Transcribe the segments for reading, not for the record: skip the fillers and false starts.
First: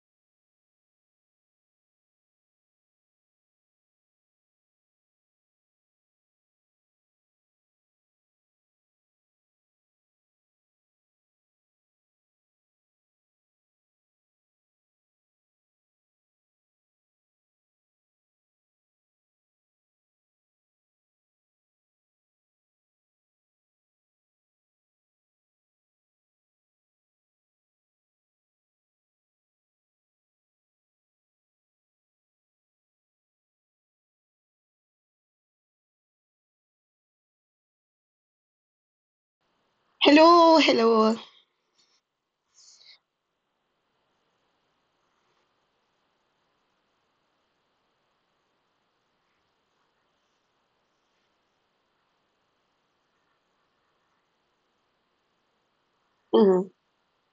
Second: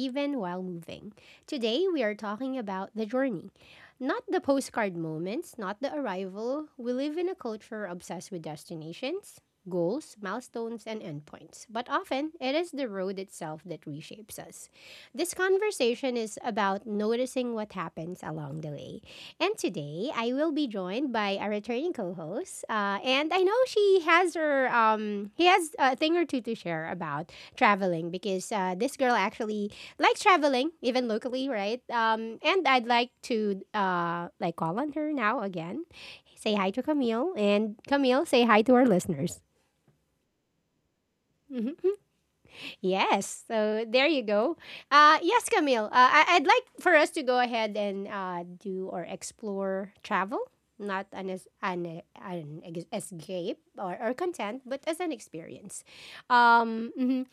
even while moving. Today we are talking about the journey. Not the postcard moments, not the arrival. We live in a culture obsessed with destinations, goals, milestones, and endpoints. But often, it is the road itself that reshapes us. This conversation is about noticing what happens along the way, and today, I will be joined by a returning co-host, and I know she has her he has a thing or two to share about traveling because this girl actually likes traveling, even locally, right? And I'd like to call on her now again, say hi to Camille, and Camille, say hi to our listeners. Hello, hello. Yes. So there you go. Yes, Camille. I'd like for us to go ahead and do or explore travel, not an, es- an ex- escape or content, but as an experience. Hmm. Mhm.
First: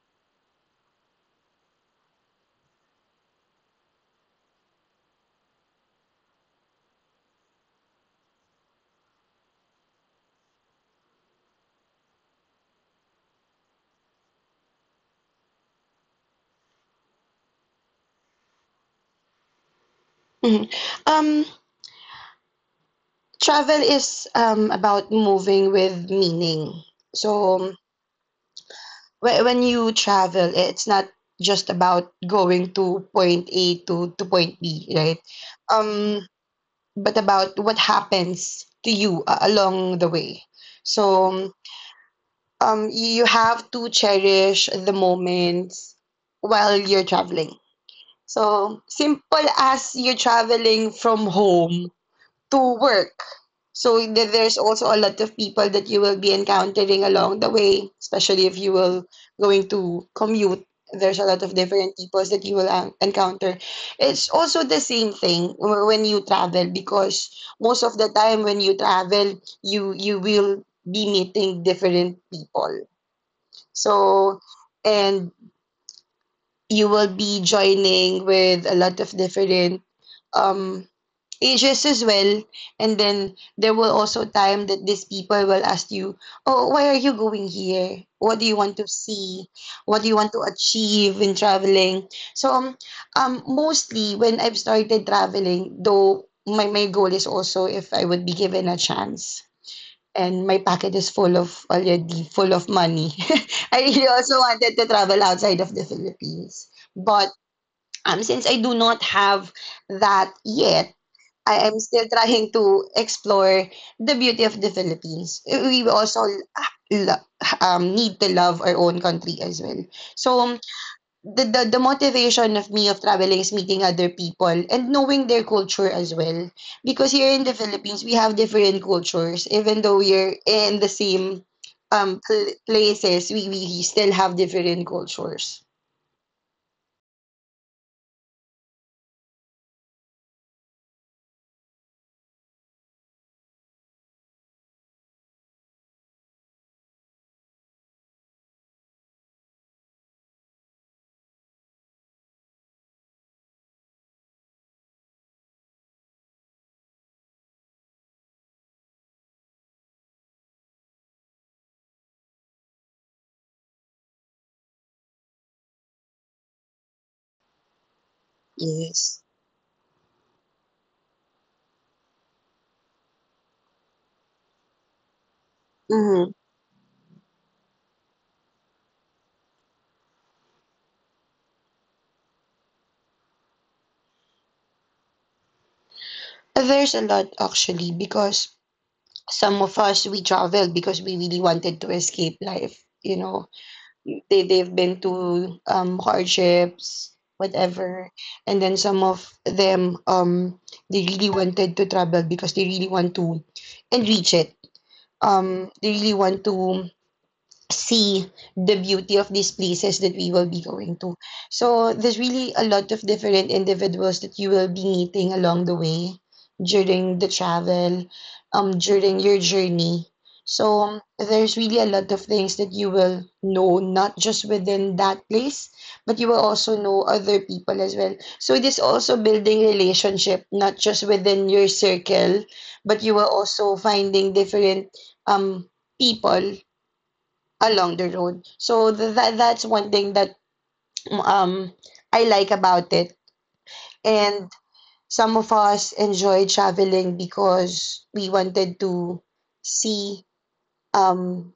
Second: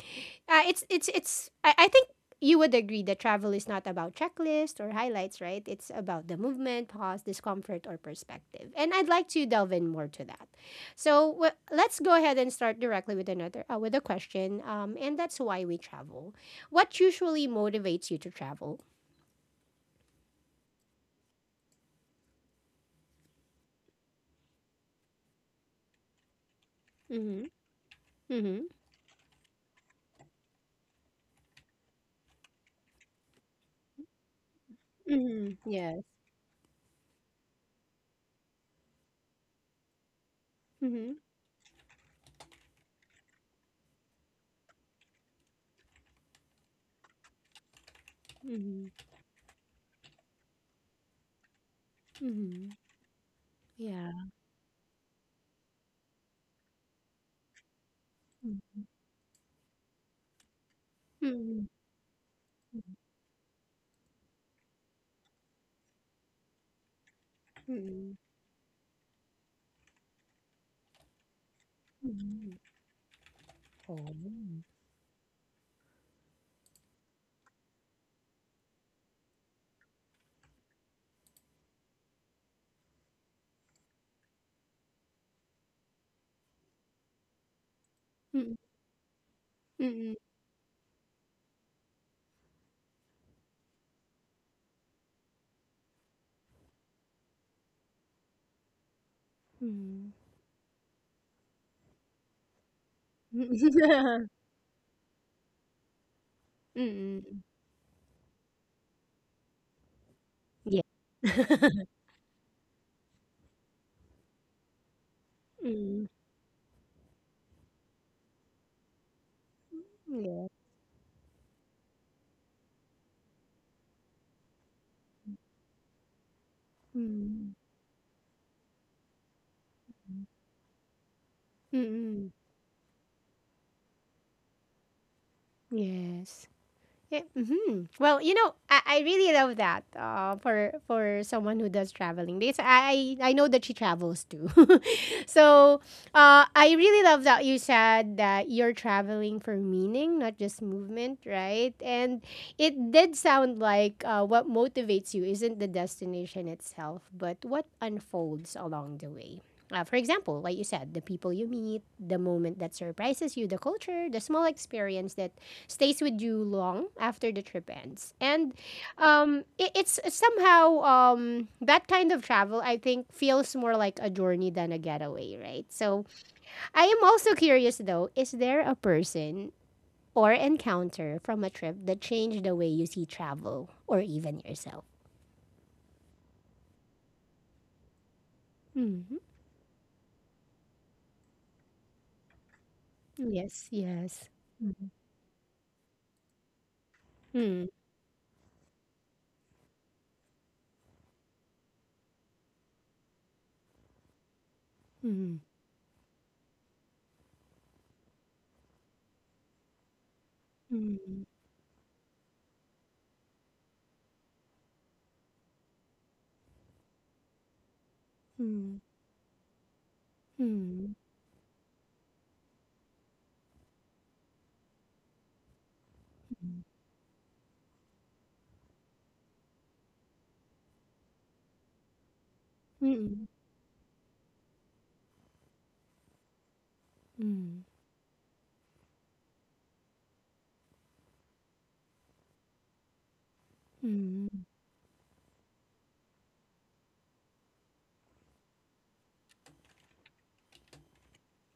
I think you would agree that travel is not about checklist or highlights, right? It's about the movement, pause, discomfort, or perspective. And I'd like to delve in more to that. So let's go ahead and start directly with another with a question. And that's why we travel. What usually motivates you to travel? Hmm. Um, Travel is about moving with meaning. Mm-hmm. So Mm-hmm. When you travel, it's not just about going to point A to point B, right? Mm-hmm. Yes. Um, but about what happens to you along the way. Mm-hmm. So you have to cherish the moments while you're traveling. So Mm-hmm. simple as you're traveling from home Mm-hmm. to work. So Yeah. There's also a lot of people that you will be encountering along the way, especially if you Mm-hmm. will going to commute. There's a lot of Mm-hmm. different peoples that you will encounter. It's also the same thing when you travel because most of the Mm-hmm. time when you travel, you will be meeting different Mm-hmm. people. So Oh. and you will be joining with a lot of different um ages as well. And then there will also time that these people will ask you, "Oh, why are you going here? What do Mm-mm. you want to see? What do you want to achieve in traveling?" So mostly when I've started traveling, though my goal is also if I would be given a chance. Mm-mm. And my pocket is full of already full of money. I really also wanted to travel outside of the Philippines, but Mm, since I do not have that yeah. yet, I am still trying to explore the beauty of the Philippines. We Mm, also lo- need to love our own country as well. yeah. So the motivation of me of traveling is meeting other people and knowing their culture as well. Because here in Mm, the Philippines, we have different cultures. Even though we're in the same mm, places, we still have different cultures. yes. Yeah, mhm. Well, I really love that for someone who does traveling because I know that she travels too. So I really love that you said that you're traveling for meaning, not just movement, right? And it did sound like what motivates you isn't the destination itself, but what unfolds along the way. For example, like you said, the people you meet, the moment that surprises you, the culture, the small experience that stays with you long after the trip ends. And Yes. It, it's somehow that kind of travel, I think, feels more like a journey than a getaway, right? So Mm-hmm. I am also curious, though, is there a person or encounter from a trip that changed the way you see travel or even yourself? There's a lot actually because Mm-hmm. some of us we traveled because we really wanted to escape life. Yes, yes. They've been to hardships Mm, whatever, and then some of them, they really wanted to travel because they really want to and reach it, mm, they really want to see the beauty of these places that we will be going to. mm, So there's really a lot of different individuals that you will be meeting along the way during the travel, mm, during your journey. mm, mm, mm, So there's really a lot of things that you will know not just within that place, but you will also know other people as well. So it is also building relationship not just within your circle, but you mm, will also finding different um people along the road. So that's one thing that um I like about it. mm, mm, And some of us enjoy traveling because we wanted to see um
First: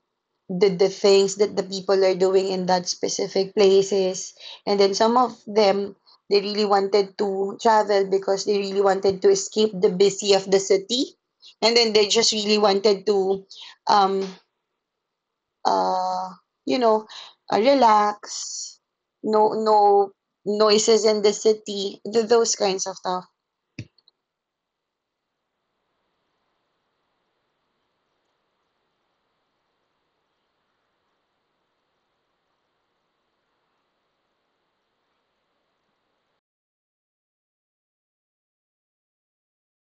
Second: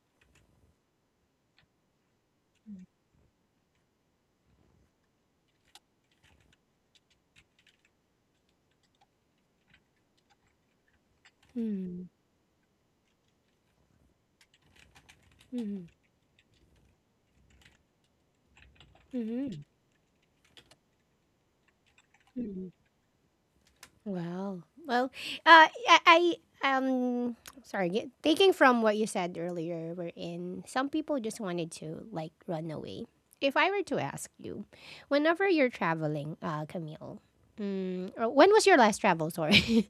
the things that the people are doing in that specific places. And then some of them they really wanted to travel because they really wanted to escape the busy of the city. And then mm, they just really wanted to um mm, uh, you know, relax, no mm, no noises in the city, those mm. kinds of stuff. Wow. Well, uh, I, I sorry. Taking from what you said earlier, we're in. Some people just wanted to like run away. If I were to ask you, whenever you're traveling, Camille, mm, or when was your last travel? Sorry,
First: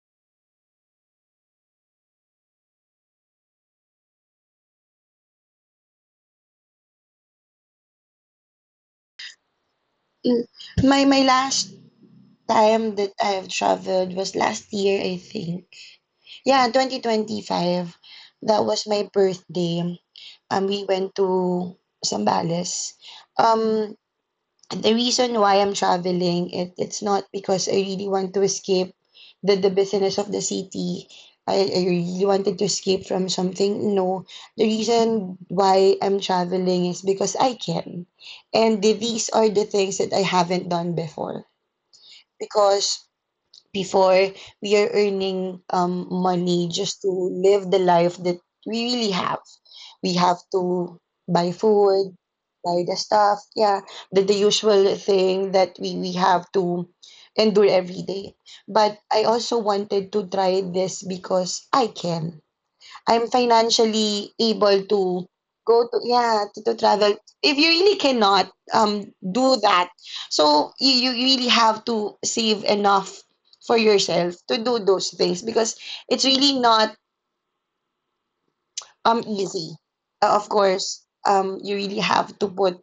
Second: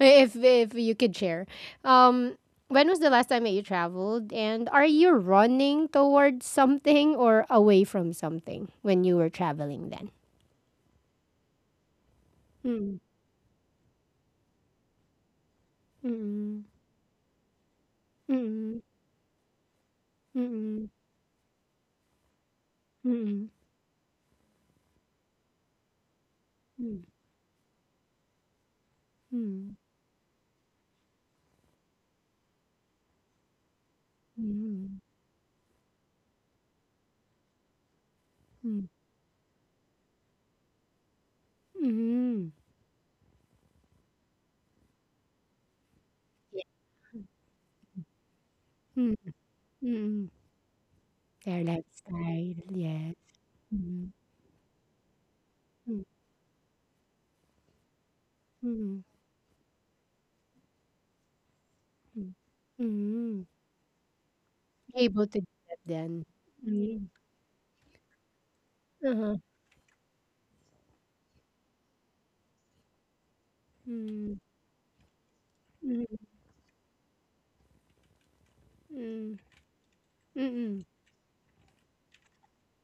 if you could share, um, when was the last time that you traveled, and are you running towards something or away from something when you were traveling then? Mm. My last time Mm, that I have traveled was last year, I think. mm, Yeah, 2025. That mm, was my birthday. We mm. went to Zambales. Mm, Um, the reason why I'm traveling, it's mm, not because I really want to escape the mm, business of the city. I really wanted to escape from something. No, the mm, reason why I'm traveling is because I can. And mm, these are the things that I haven't done before. mm. Because before we are earning Yeah. money just to live the life that we really Mm, have. We mm. have to buy Their food, lifestyle, buy the yes. stuff, yeah, Mm, the usual thing that we, mm, we have to endure every day. But mm, I also wanted to try this because I mm, can. I'm mm. financially able Able to to do that go to then. yeah, to Mm. travel. If you really cannot Uh-huh. do that, so you really have to save enough for yourself Mm, to do those things because mm, it's really not mm, easy. Of mm, course, you really have to put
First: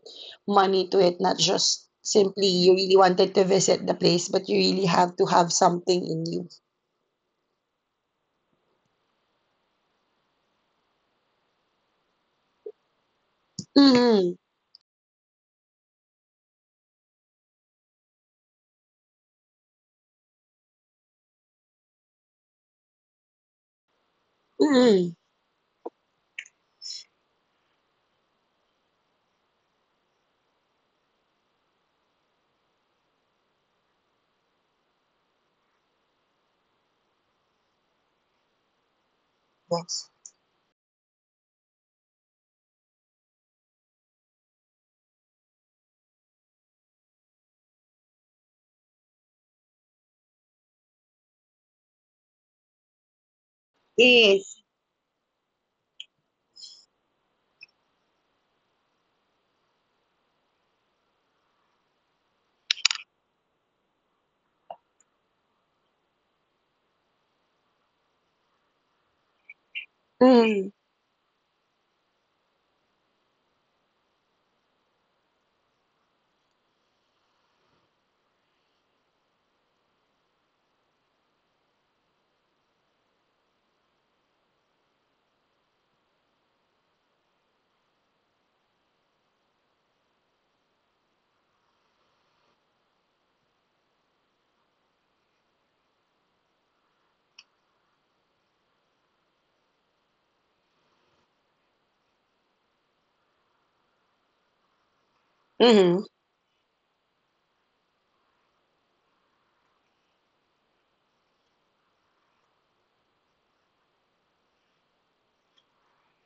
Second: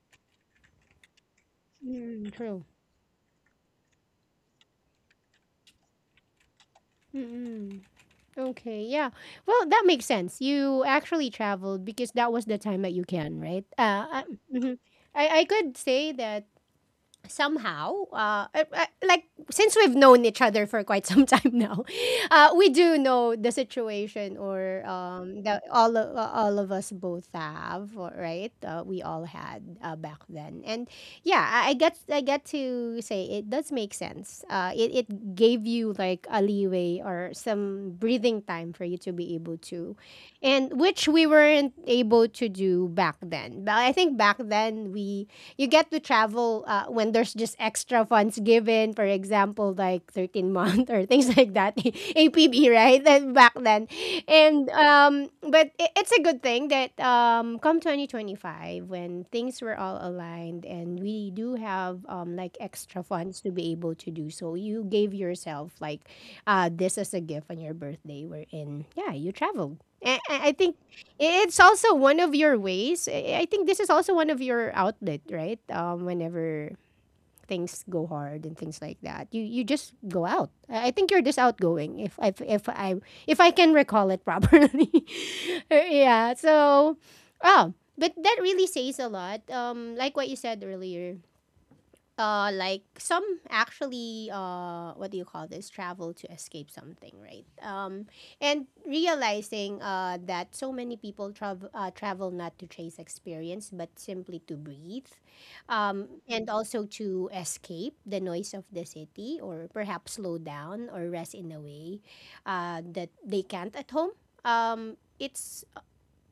money to it, not just mm. simply True. you really wanted to visit the place, but you really have to have something in you. Mm-mm. Okay, yeah. Well, that makes sense. You actually traveled because that was the time that you can, right? Mm-hmm. Mhm. I could say that somehow, since we've known each other for quite some time now, we do know the situation or Mm-hmm. That all of us both have, or- right? We all had back then, and yeah, I get to say it does make sense. It it gave you like a leeway or some breathing time for you to be able to, Yes, and which we weren't able to do to back then. But I think back then we you get to travel when there's just extra funds given. For example, like 13th month or things like that, APB, right? Then back then, yes. and but it, it's a good thing that come 2025 when things were all aligned and we do have extra funds to be able to do so. You gave yourself like this as a gift on your birthday, wherein yeah you traveled. And I Mm-hmm. think it's also one of your ways. I think this is also one of your outlet, right? Whenever things go hard and things like that, you just go out. I think you're just outgoing. If I if I can recall it properly, yeah. So, oh, but that really says a lot. Like what you said earlier like some actually what do you call this travel to escape something right and realizing that so many people travel travel not to chase experience but simply to breathe Mm-hmm. and also to escape the noise of the city or perhaps slow down or rest in a way that they can't at home it's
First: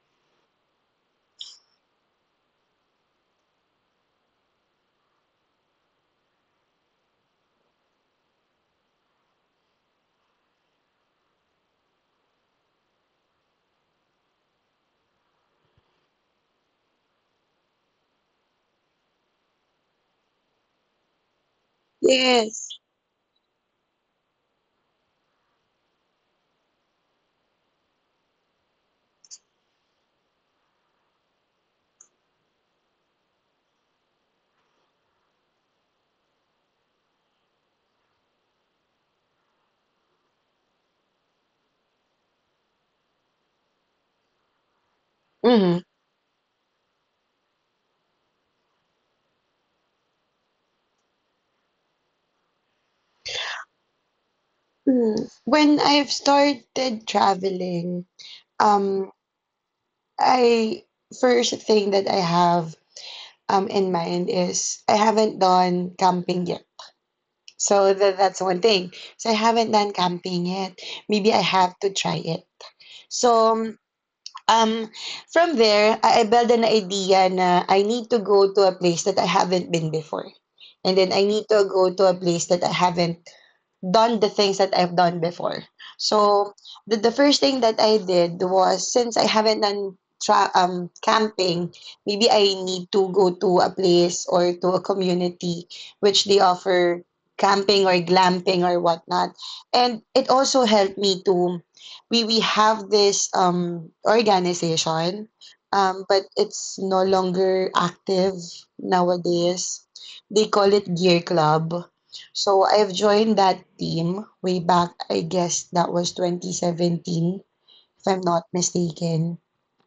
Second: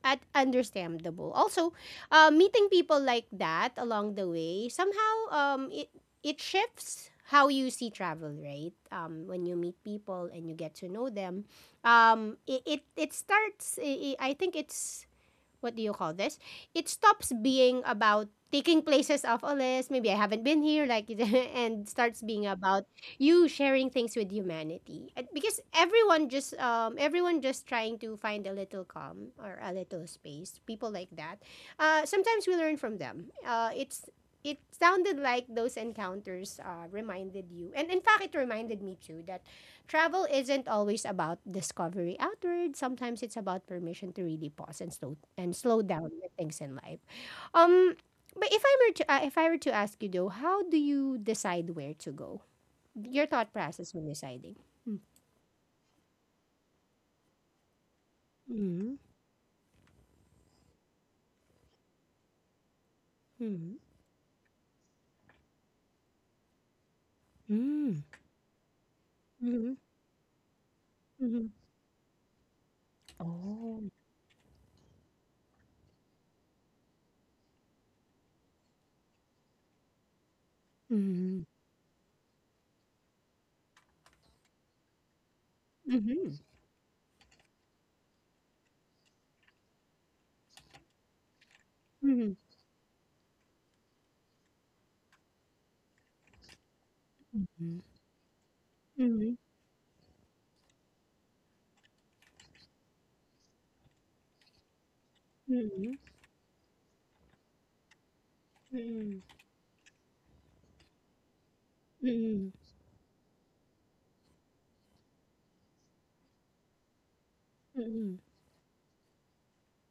at understandable. Also, meeting people like that along the way somehow it shifts how you see travel, right? When you meet people and you get to know them, it it starts. I think it's what do you call this? It stops being about taking places off a list. Maybe I haven't been here, like, and starts being Yes. about you sharing things with humanity. And because everyone just trying to find a little calm or a little space. People like that. Sometimes we learn from them. It sounded like those encounters reminded you, and in fact, it reminded me too that travel isn't always about discovery outward. Sometimes it's about permission to really pause and slow Mhm. down with things in life. Um, but if I were to ask you though, how do you decide where to go? Your thought process when deciding. Mm. When I've started traveling, Mm-hmm. um, I first thing that I have Mm-hmm. in mind is I haven't done camping yet. So Mm-hmm. that's one thing. So I haven't done camping yet. Maybe I Mm-hmm. have to try it. Oh. So Mm-hmm. Oh. um, from there, I build an idea na I need to go to a place that I haven't been before. And then I Mm-hmm. need to go to a place that I haven't done the things that I've done before. Mm-hmm. So the first thing that I did was since I haven't done camping, Mm-hmm. maybe I need to go to a place or to a community which they offer Mm-hmm. camping or glamping or Mm-hmm. whatnot. And it also helped me to we have this organization, Mm-hmm. But it's no longer active nowadays. They call it Gear Club, Mm-hmm. so I've joined that team way back, I guess that was 2017, if Mm-hmm. I'm not mistaken.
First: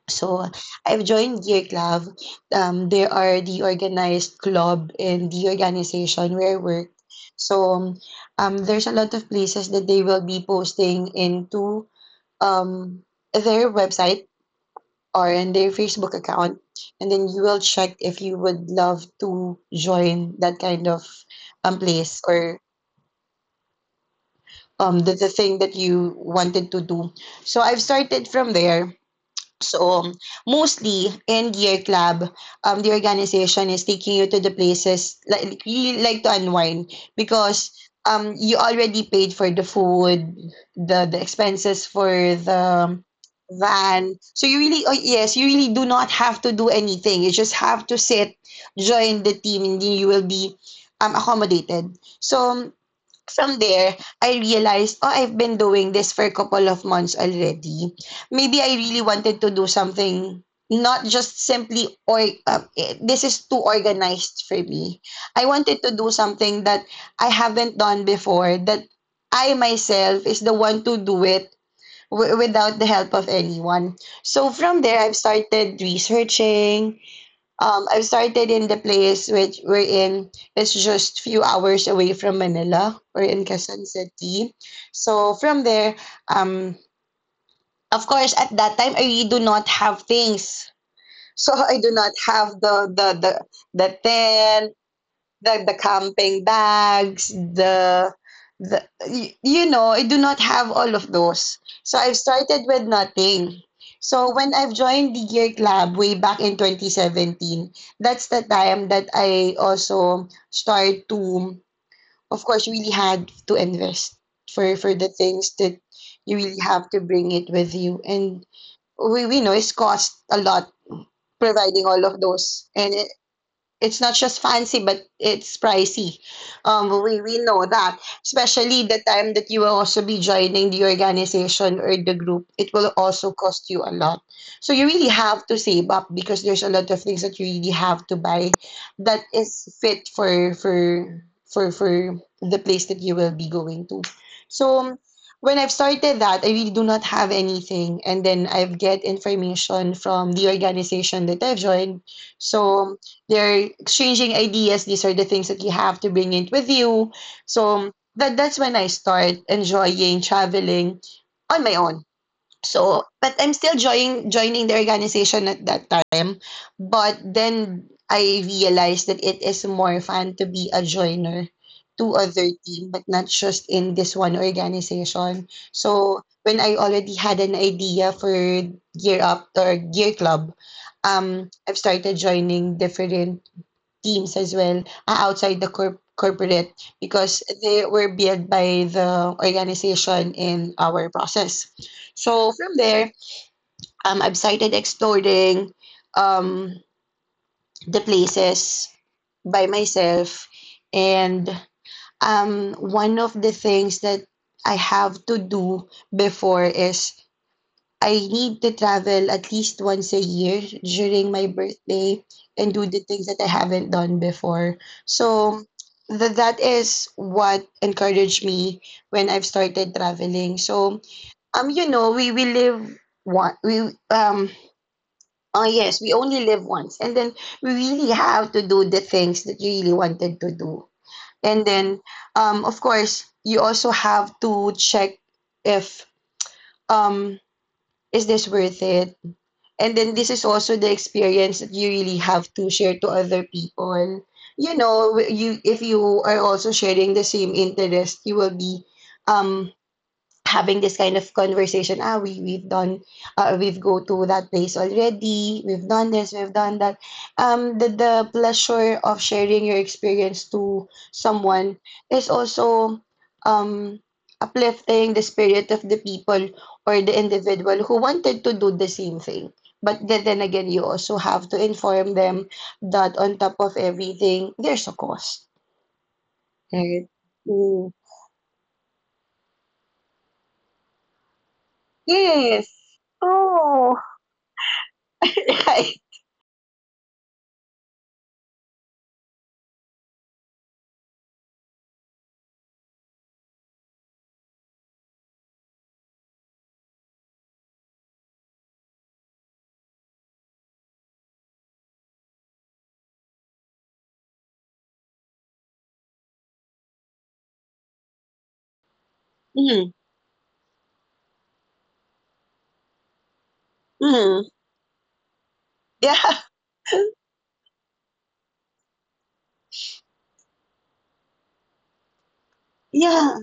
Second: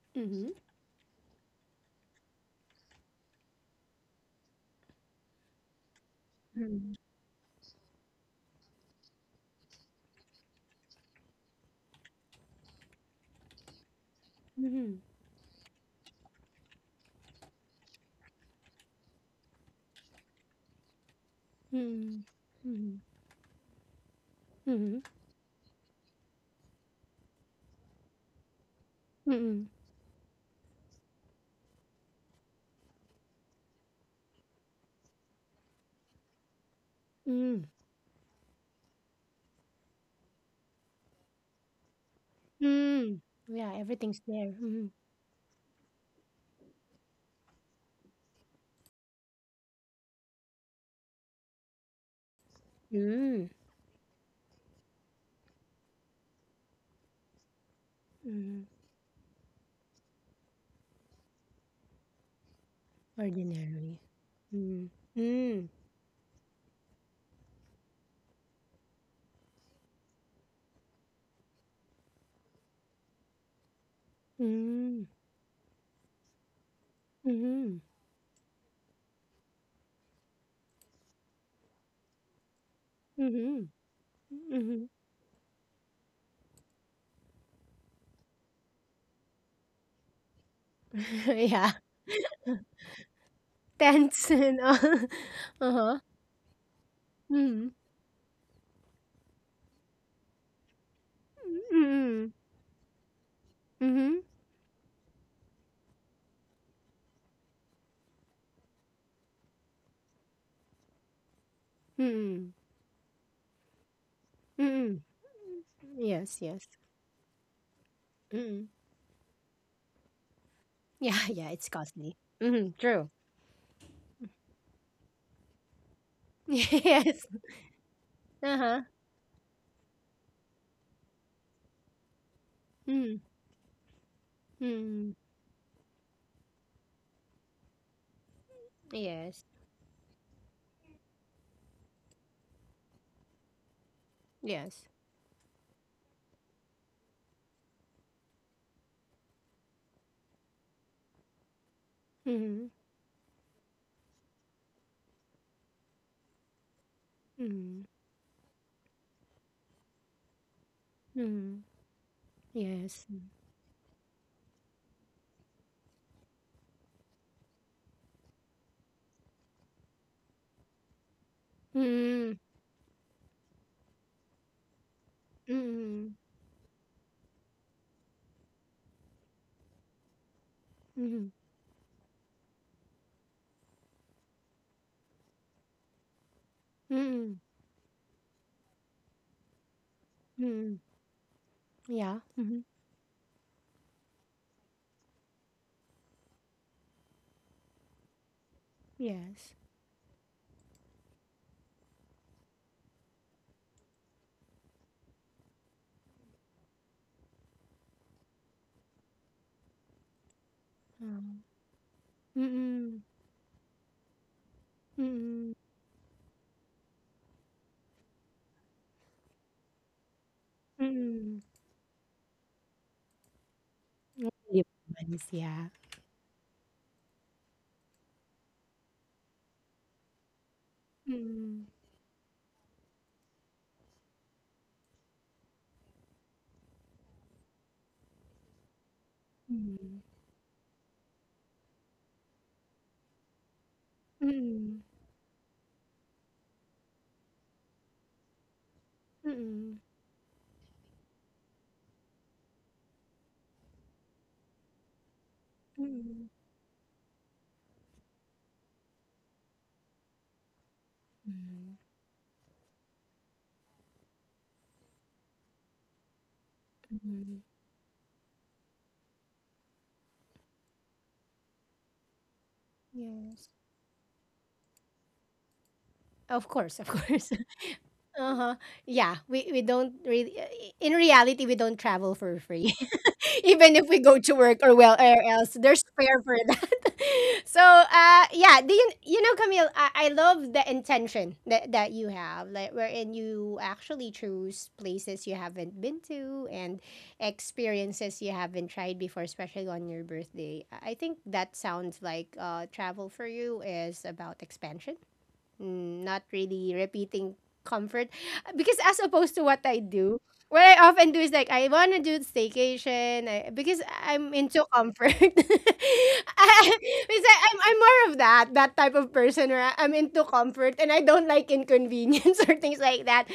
So I've joined Gear Club. They are the organized club and the organization where I work. So there's a lot of places that they will be posting into um, their website Mm-hmm. or in their Facebook account. And then you will check if you would love to join that kind of place Mm-hmm. or Mm-hmm. the thing that you wanted to do, so I've started from there. Mm-hmm. So mostly in Gear Club, the organization is taking you to the places like you like to unwind Mm. because you already paid for the food, the expenses for the Mm. Yeah, van, everything's so there. you really, oh Mhm. yes, you really do not have to do anything. You just have to sit, join the team, and then you will be accommodated. So Mm. from there, I realized, oh, I've been doing this for a couple of months already. Maybe Mhm. I really wanted to do something not just simply or this is too Ordinary. organized for Mm. me. I Mm. wanted to do something that I haven't done before, that I myself is the one to do it without the help of anyone. So from there Mm. I've started researching. Mhm. I've started in the place which we're in. It's just few hours away from Manila. We're in Mhm. Quezon City. Mhm. So from there, um, of course, at that time, I really do not have things. So Yeah. I do not have the Tense and tent, all. the, the Uh-huh. camping bags, Mhm. The I do not have all of those. So I've Mhm. started with nothing. Mhm. So when I've joined the Gear Club way back in 2017, that's the time that I also start to, of Mhm. course, really had to invest for Mhm. the things that you Yes, really yes. have to bring it with you, and Mhm. we know it's cost a lot Yeah, yeah, it's providing all costly. of those, Mhm. and True. it's not just fancy, but it's pricey. Um, we, Yes. we know that, Uh-huh. especially the time that you will also be joining the organization or the group, it will Mhm. also cost you a lot. So you really Mhm. have to save up because there's a lot of things that you really have to buy that Yes. is fit for the place that you will be going to. Yes. So when I've started that, I really do not have anything, and then I get information from the organization that I've joined. Mhm. So they're exchanging ideas. These are the things that you have to bring in with you. Mhm. So that's when I start enjoying traveling on Mhm. my own. So, Yes. but I'm still joining the organization at that time. But then I realized that it is more fun to be a joiner to Mhm. other team, but not just in this one organization. So Mm, when I already had an idea for Gear Up or Gear Club, mhm, I've started joining different teams as well are outside the corporate because mm, they were built by the organization in mm, our process. yeah, So mhm, from there, I've started exploring um, the places yes, by myself. And one of the things that I have to do before is I need to travel at least once a year during my um, birthday and do the mm, things that I haven't done before. So mm, that is what encouraged me when I've started traveling. So mm. We live one we um Only once, oh yeah. yes, we only live once, and then we really have to do the things that you really wanted to do. And Mm, then of course you also have to check if um is this worth it, and mm, then this is also the experience that you really have to share to other people. You mm, know, you if you are also sharing the same interest, you will be um mm, having this kind of conversation. We've done, we've go to that place already, we've done this, mm, we've done that. The pleasure of sharing your experience to someone mm, is also um uplifting the spirit of the people or the mhm, individual who wanted to do the same thing. But then again, you also have to inform them that on top yes. of everything there's a cost, Of right? course, of Right. course. Mm. Uh-huh. Yeah, we don't really in reality we don't travel for free. Yes. Even if Oh. we go to work or well or else there's Right? spare for that. So yeah do you you know Camille, I love the intention that, that you have like wherein you actually choose places you haven't been to and experiences you haven't tried before especially on your birthday. I think that sounds like travel for you is about expansion, mm, not really repeating comfort because as opposed to what I Mm, do, what I often do is like I want to do staycation, I, because I'm mm, into comfort. yeah, I, because I'm more of that type of person where I'm into comfort and I don't like inconvenience or things like that. yeah.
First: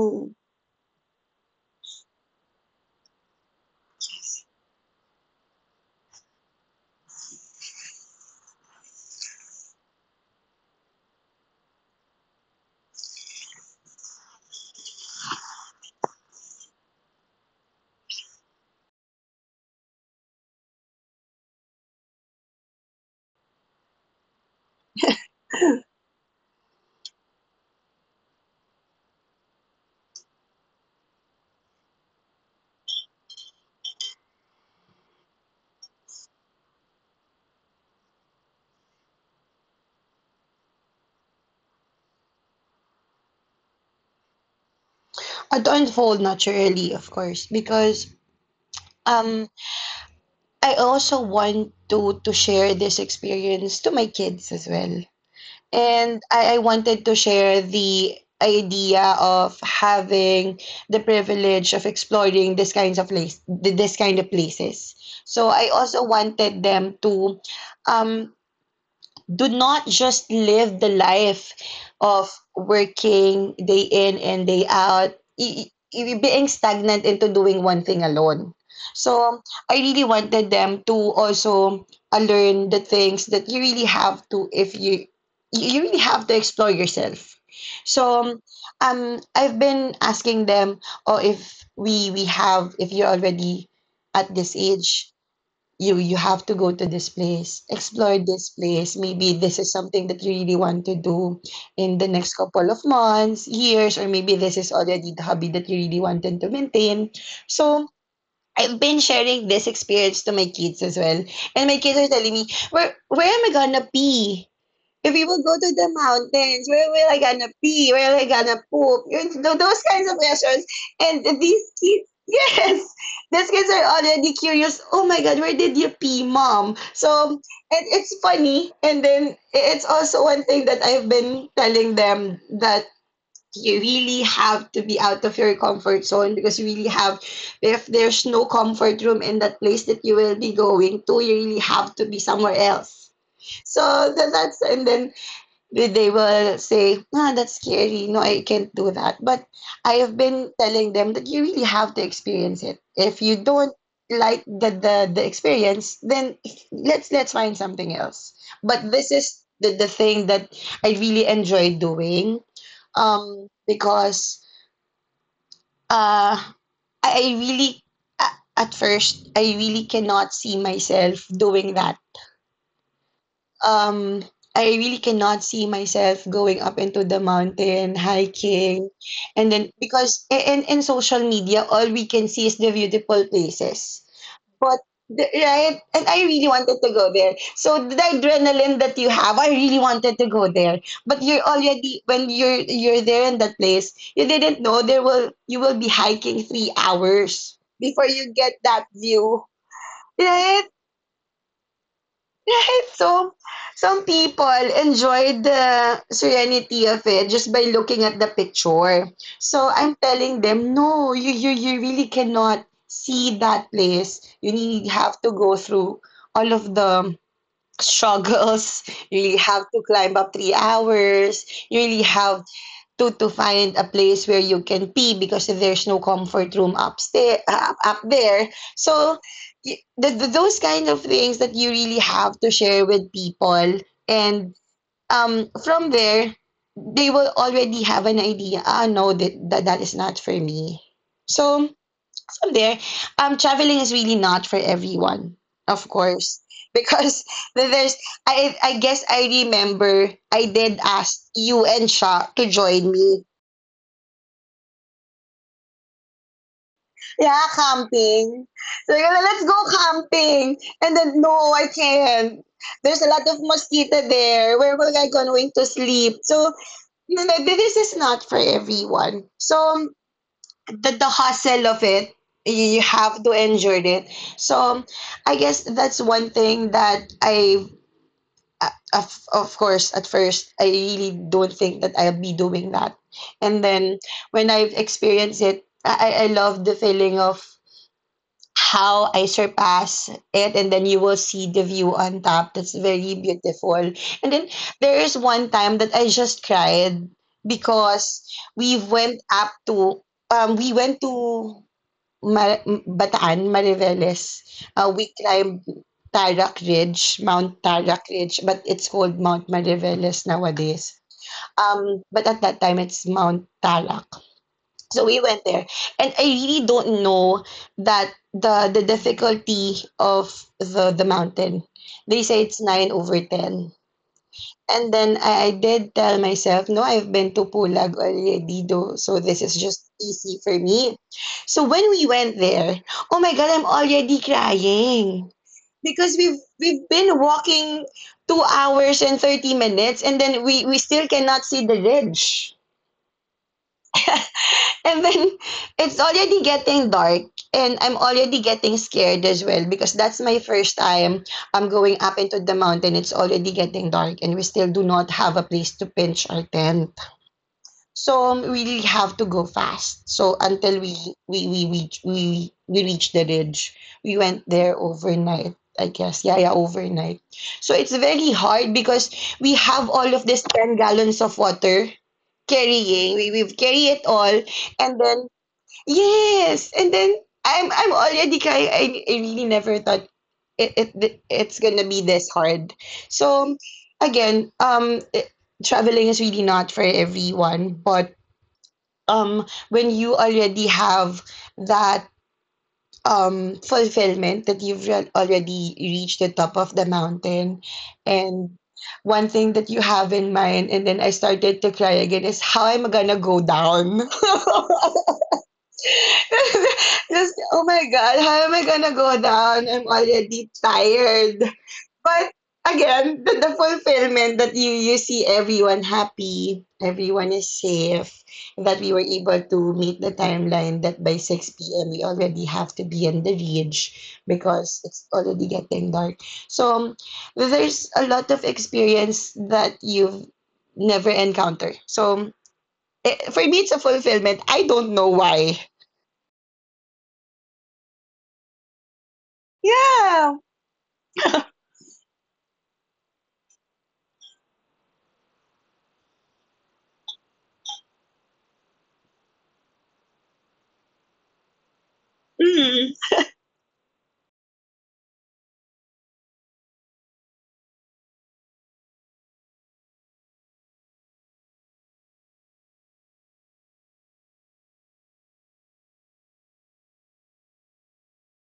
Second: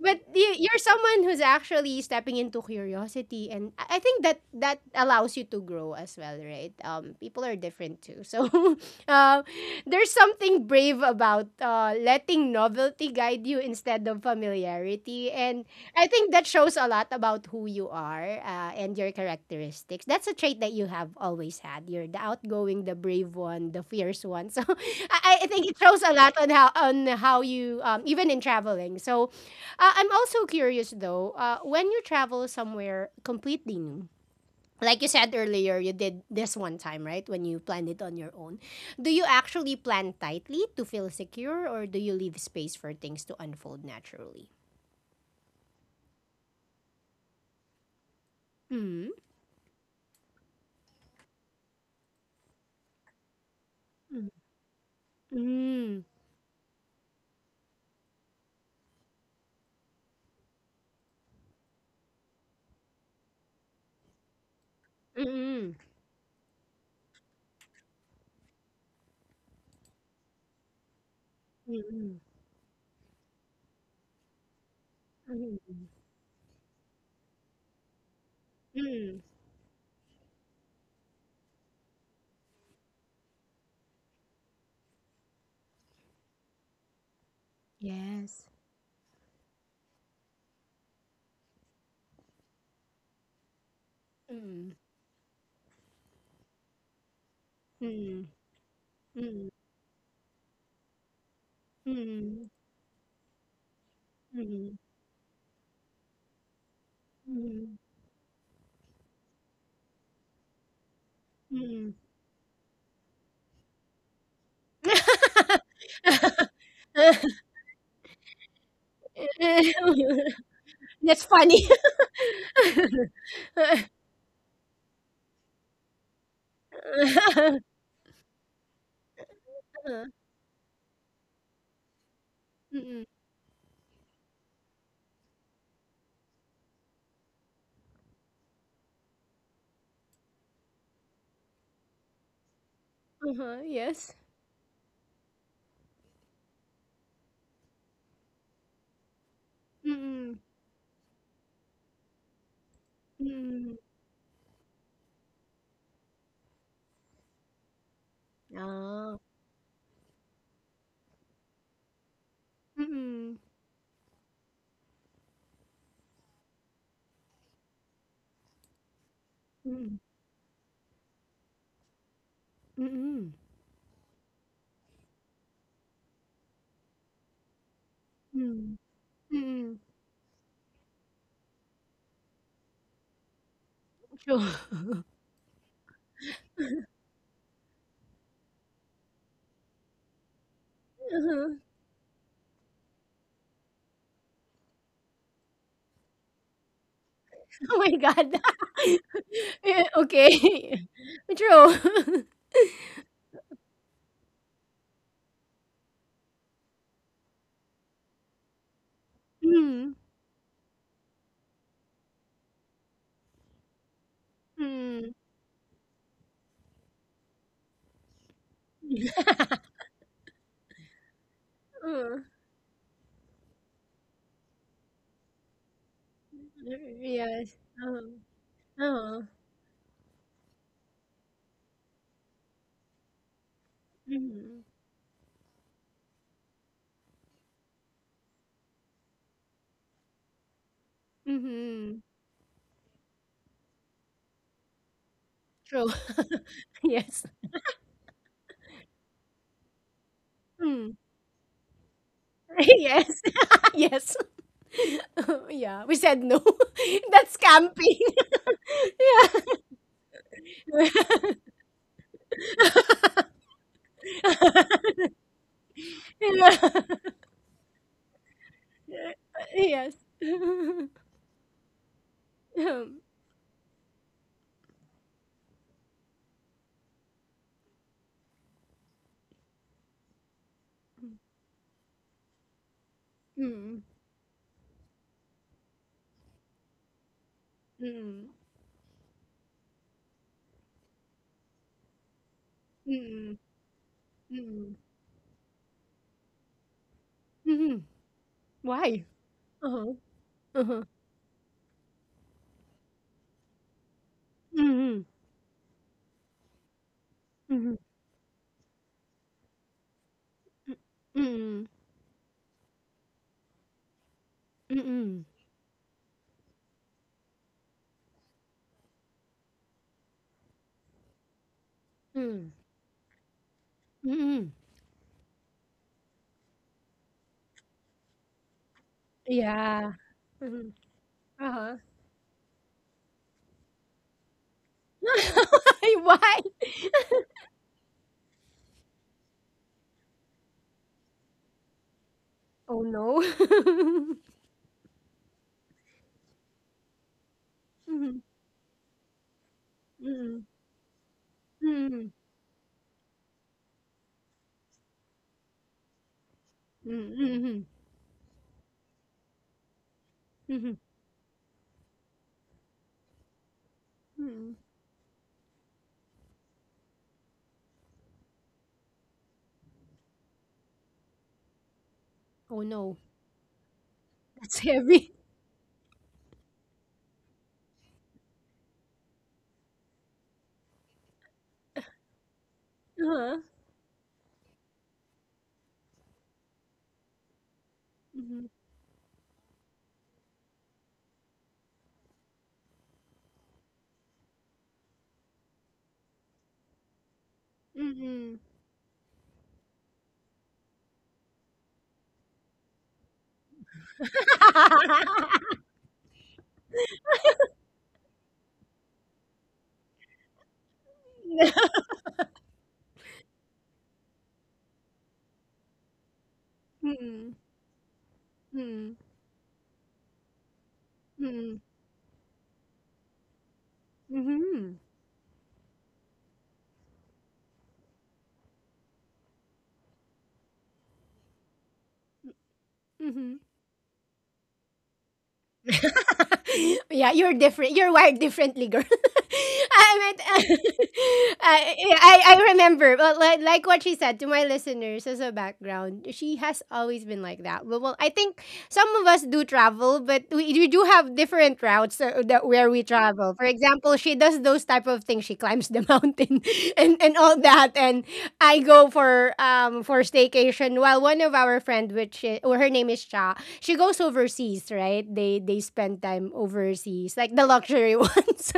But you, you're someone who's actually stepping into curiosity, and I think that that allows you to grow as well, right? People are different too, so um, There's something brave about letting novelty guide you instead of familiarity. And I think that shows a lot about who you are and your characteristics. That's a trait that you have always had. You're the outgoing, the brave one, the fierce one. So I think it shows a lot on how you even in traveling. So I'm also curious though, when you travel somewhere completely new, like you said earlier, you did this one time, right? When you planned it on your own. Do you actually plan tightly to feel secure or do you leave space for things to unfold naturally? I'd unfold naturally, of course, because Mm. um I also want to share this experience to my Mm. kids as well. Mm. And I wanted to share the idea of having the privilege of exploring this kinds of place, this kind of places. So I Mm. also wanted them to um do not just live the life Mm. of working day in and day out, i- Mm. Being stagnant into doing one thing alone. Mm. So I really wanted them to also learn the things that you really have to, if you you really have to explore yourself. So Yes. I've been asking them, or if we have, if you're already at this Mm. age, you have to go to this place, explore Mm. this place. Maybe Mm. this is something that you really want to do in the next Mm. couple of months, years, or maybe this is Mm. already the hobby that you really wanted to maintain. Mm. So I've been sharing this experience to my kids as well, and my Mm. kids are telling me, where am I gonna be if you will go to the mountains? Where will I gonna pee? Where will I gonna poop? You know, those kinds of questions. That's And these funny. kids, yes, these kids are already curious. Oh my God, where did you pee, mom? So, and it's funny. And then it's also one thing that I've been telling them, that Mm-mm. you really have to be out of your comfort zone, because you really have, if there's no comfort room in that place that you will be going to, you really have to be somewhere else. Uh-huh. Yes. So that's, and then they will say, that's scary. No, I can't do that. But I have Mm-mm. been telling them that you really have to experience it. If you Mm, don't like the experience, then let's find something else. But this ah. is the thing that I really enjoy doing. Mm. Because uh I really, at first I really Mm. cannot see myself doing that Mm-mm. um, I really cannot see myself going up into the mountain, Mm. hiking, Hmm. and then, Mm. because in social media, all we can see is the beautiful places. True. But right, and I really wanted to go there. So the adrenaline that you have, I really wanted to go there. But you're Uh-huh. already, when you're there in that place, you didn't know, there will, you will be hiking 3 hours Oh my before you God. get that view. Eh, Right? okay. True. Right? So some people enjoy the serenity of it just by looking at the picture. So Mm. I'm telling them, no, you really cannot see that place. You really Mm. have to go through all of the struggles. You really have to climb up 3 hours. You really Uh, have to find a place where you can pee because there's no comfort room upstairs, yes. up Uh-huh. there. Uh-huh. So those kind of things that you really have to share with people. Mhm. And from there, they will already have an idea. No, that is not for me. So Mhm. from there, traveling is really not for everyone, True. of course, Yes. because there's, I guess, I remember I did Mm. ask you and Sha to join Yes. me. Yes. Yeah, we said no. That's Yeah, camping. camping. So you're like, let's go camping. And then, Yeah. no, I can't. There's a lot of mosquito there. Where will I going to sleep? So, Yeah. you know, this is not for everyone. So Yes. the hustle of it, you have to endure it. So I guess that's one thing that of course, at first, I really don't think that I'll be doing that. And Mm, then when I've experienced it, I love the feeling of mm, how I surpass it, and then you will see the view on top. That's very mm, beautiful. And mm, then mm, there is one time that I just cried, mhm. because we Why? went up Uh-huh. to we Uh-huh. went to, Bataan, Mariveles. Mm, We climbed Tarak Ridge, Mount mm, Tarak Ridge, but it's called Mount Mariveles nowadays. mm, But at that time it's Mount Tarak. So we mm, went there, and I really don't know that the difficulty of the mountain. They say mm, it's nine over ten, mm. and then I did tell myself, no, I've been to Pulag already, though, so this is Yeah. just easy for Mhm. me. So Uh-huh. when we went there, oh my god, I'm already crying because Why? we've been walking 2 hours and 30 minutes, and then we still cannot see the ridge. Oh no. And then it's already getting dark, and I'm Mhm, already getting scared as well, because that's my mhm, first time I'm going mhm, up into the mountain. It's already getting dark, and we still do not have a place to pinch our tent. mhm, mhm, So we really have to go fast. So mhm, until we reach the ridge. We went mhm. there overnight, I guess. Yeah, yeah, overnight. So it's very hard because we have all of this 10 gallons of water Oh no. carrying. We've carry it all. That's And heavy. then, yes, and then I'm already crying. I really never thought it's gonna be this hard. Uh-huh. So again, traveling is really not for everyone. But Mhm, when you already have that fulfillment that you've already reached the top of the mountain, mhm. and one thing that you have in mind, and then I started to cry again, is how I'm gonna go down. Just, oh my God, how am I gonna go down? I'm already tired. But again, the fulfillment that you see everyone happy, Mm, everyone is safe, and that we mm. were able to meet the timeline, that by Mm. 6 p.m. we already have to be in the ridge Mhm. because it's already getting dark. So there's a lot of experience that you've never encountered. So, eh, Mhm. for me, it's a fulfillment. I don't know why. Yeah, you're different. You're wired differently, girl. I Yeah. meant, yeah, I remember, but like what she said to my listeners as a background, she has always been like that. Well, I think some of us do travel, but we do have different routes that, that where we Mm, travel. For example, she does those type of things. She climbs the mountain and all that. And I go for staycation. While one of our friend, or her name is Cha, she goes overseas. Right? They spend time overseas, like the luxury ones.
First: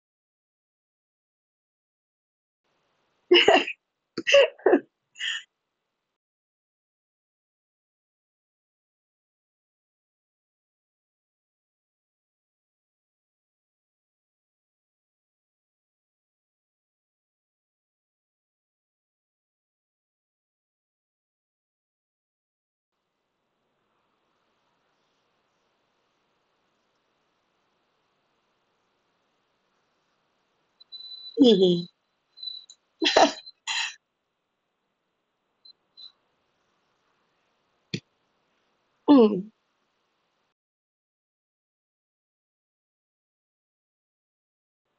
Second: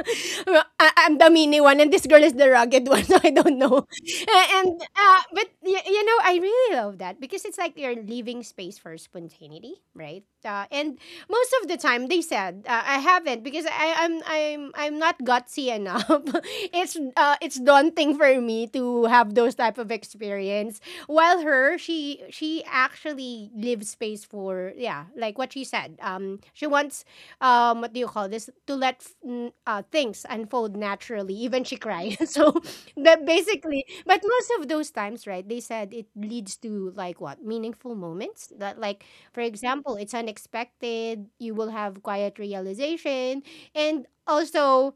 I'm the mini one, and this girl is the rugged one. So I don't know. A- And but I really love that because it's like you're leaving space for spontaneity, right? And most of the time they said I haven't because I, I'm not gutsy enough. It's daunting for me to have those type of experience. While her, she actually leaves space for yeah, like what she said. She wants what do you call this, to let things unfold naturally. Even she mhm. cries. So that basically, but most of those times, right? They said it leads to like what meaningful moments, that like for Mm, example, it's unexpected, you will have quiet realization, and also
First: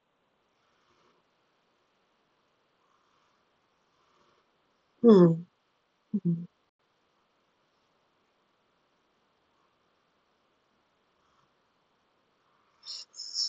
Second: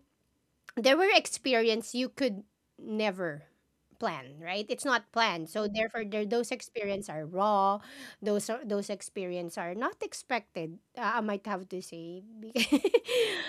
there were experience you could never plan, right? It's not mm, planned. So therefore there mm, those experience are raw, those experience are not expected. I might have to say, because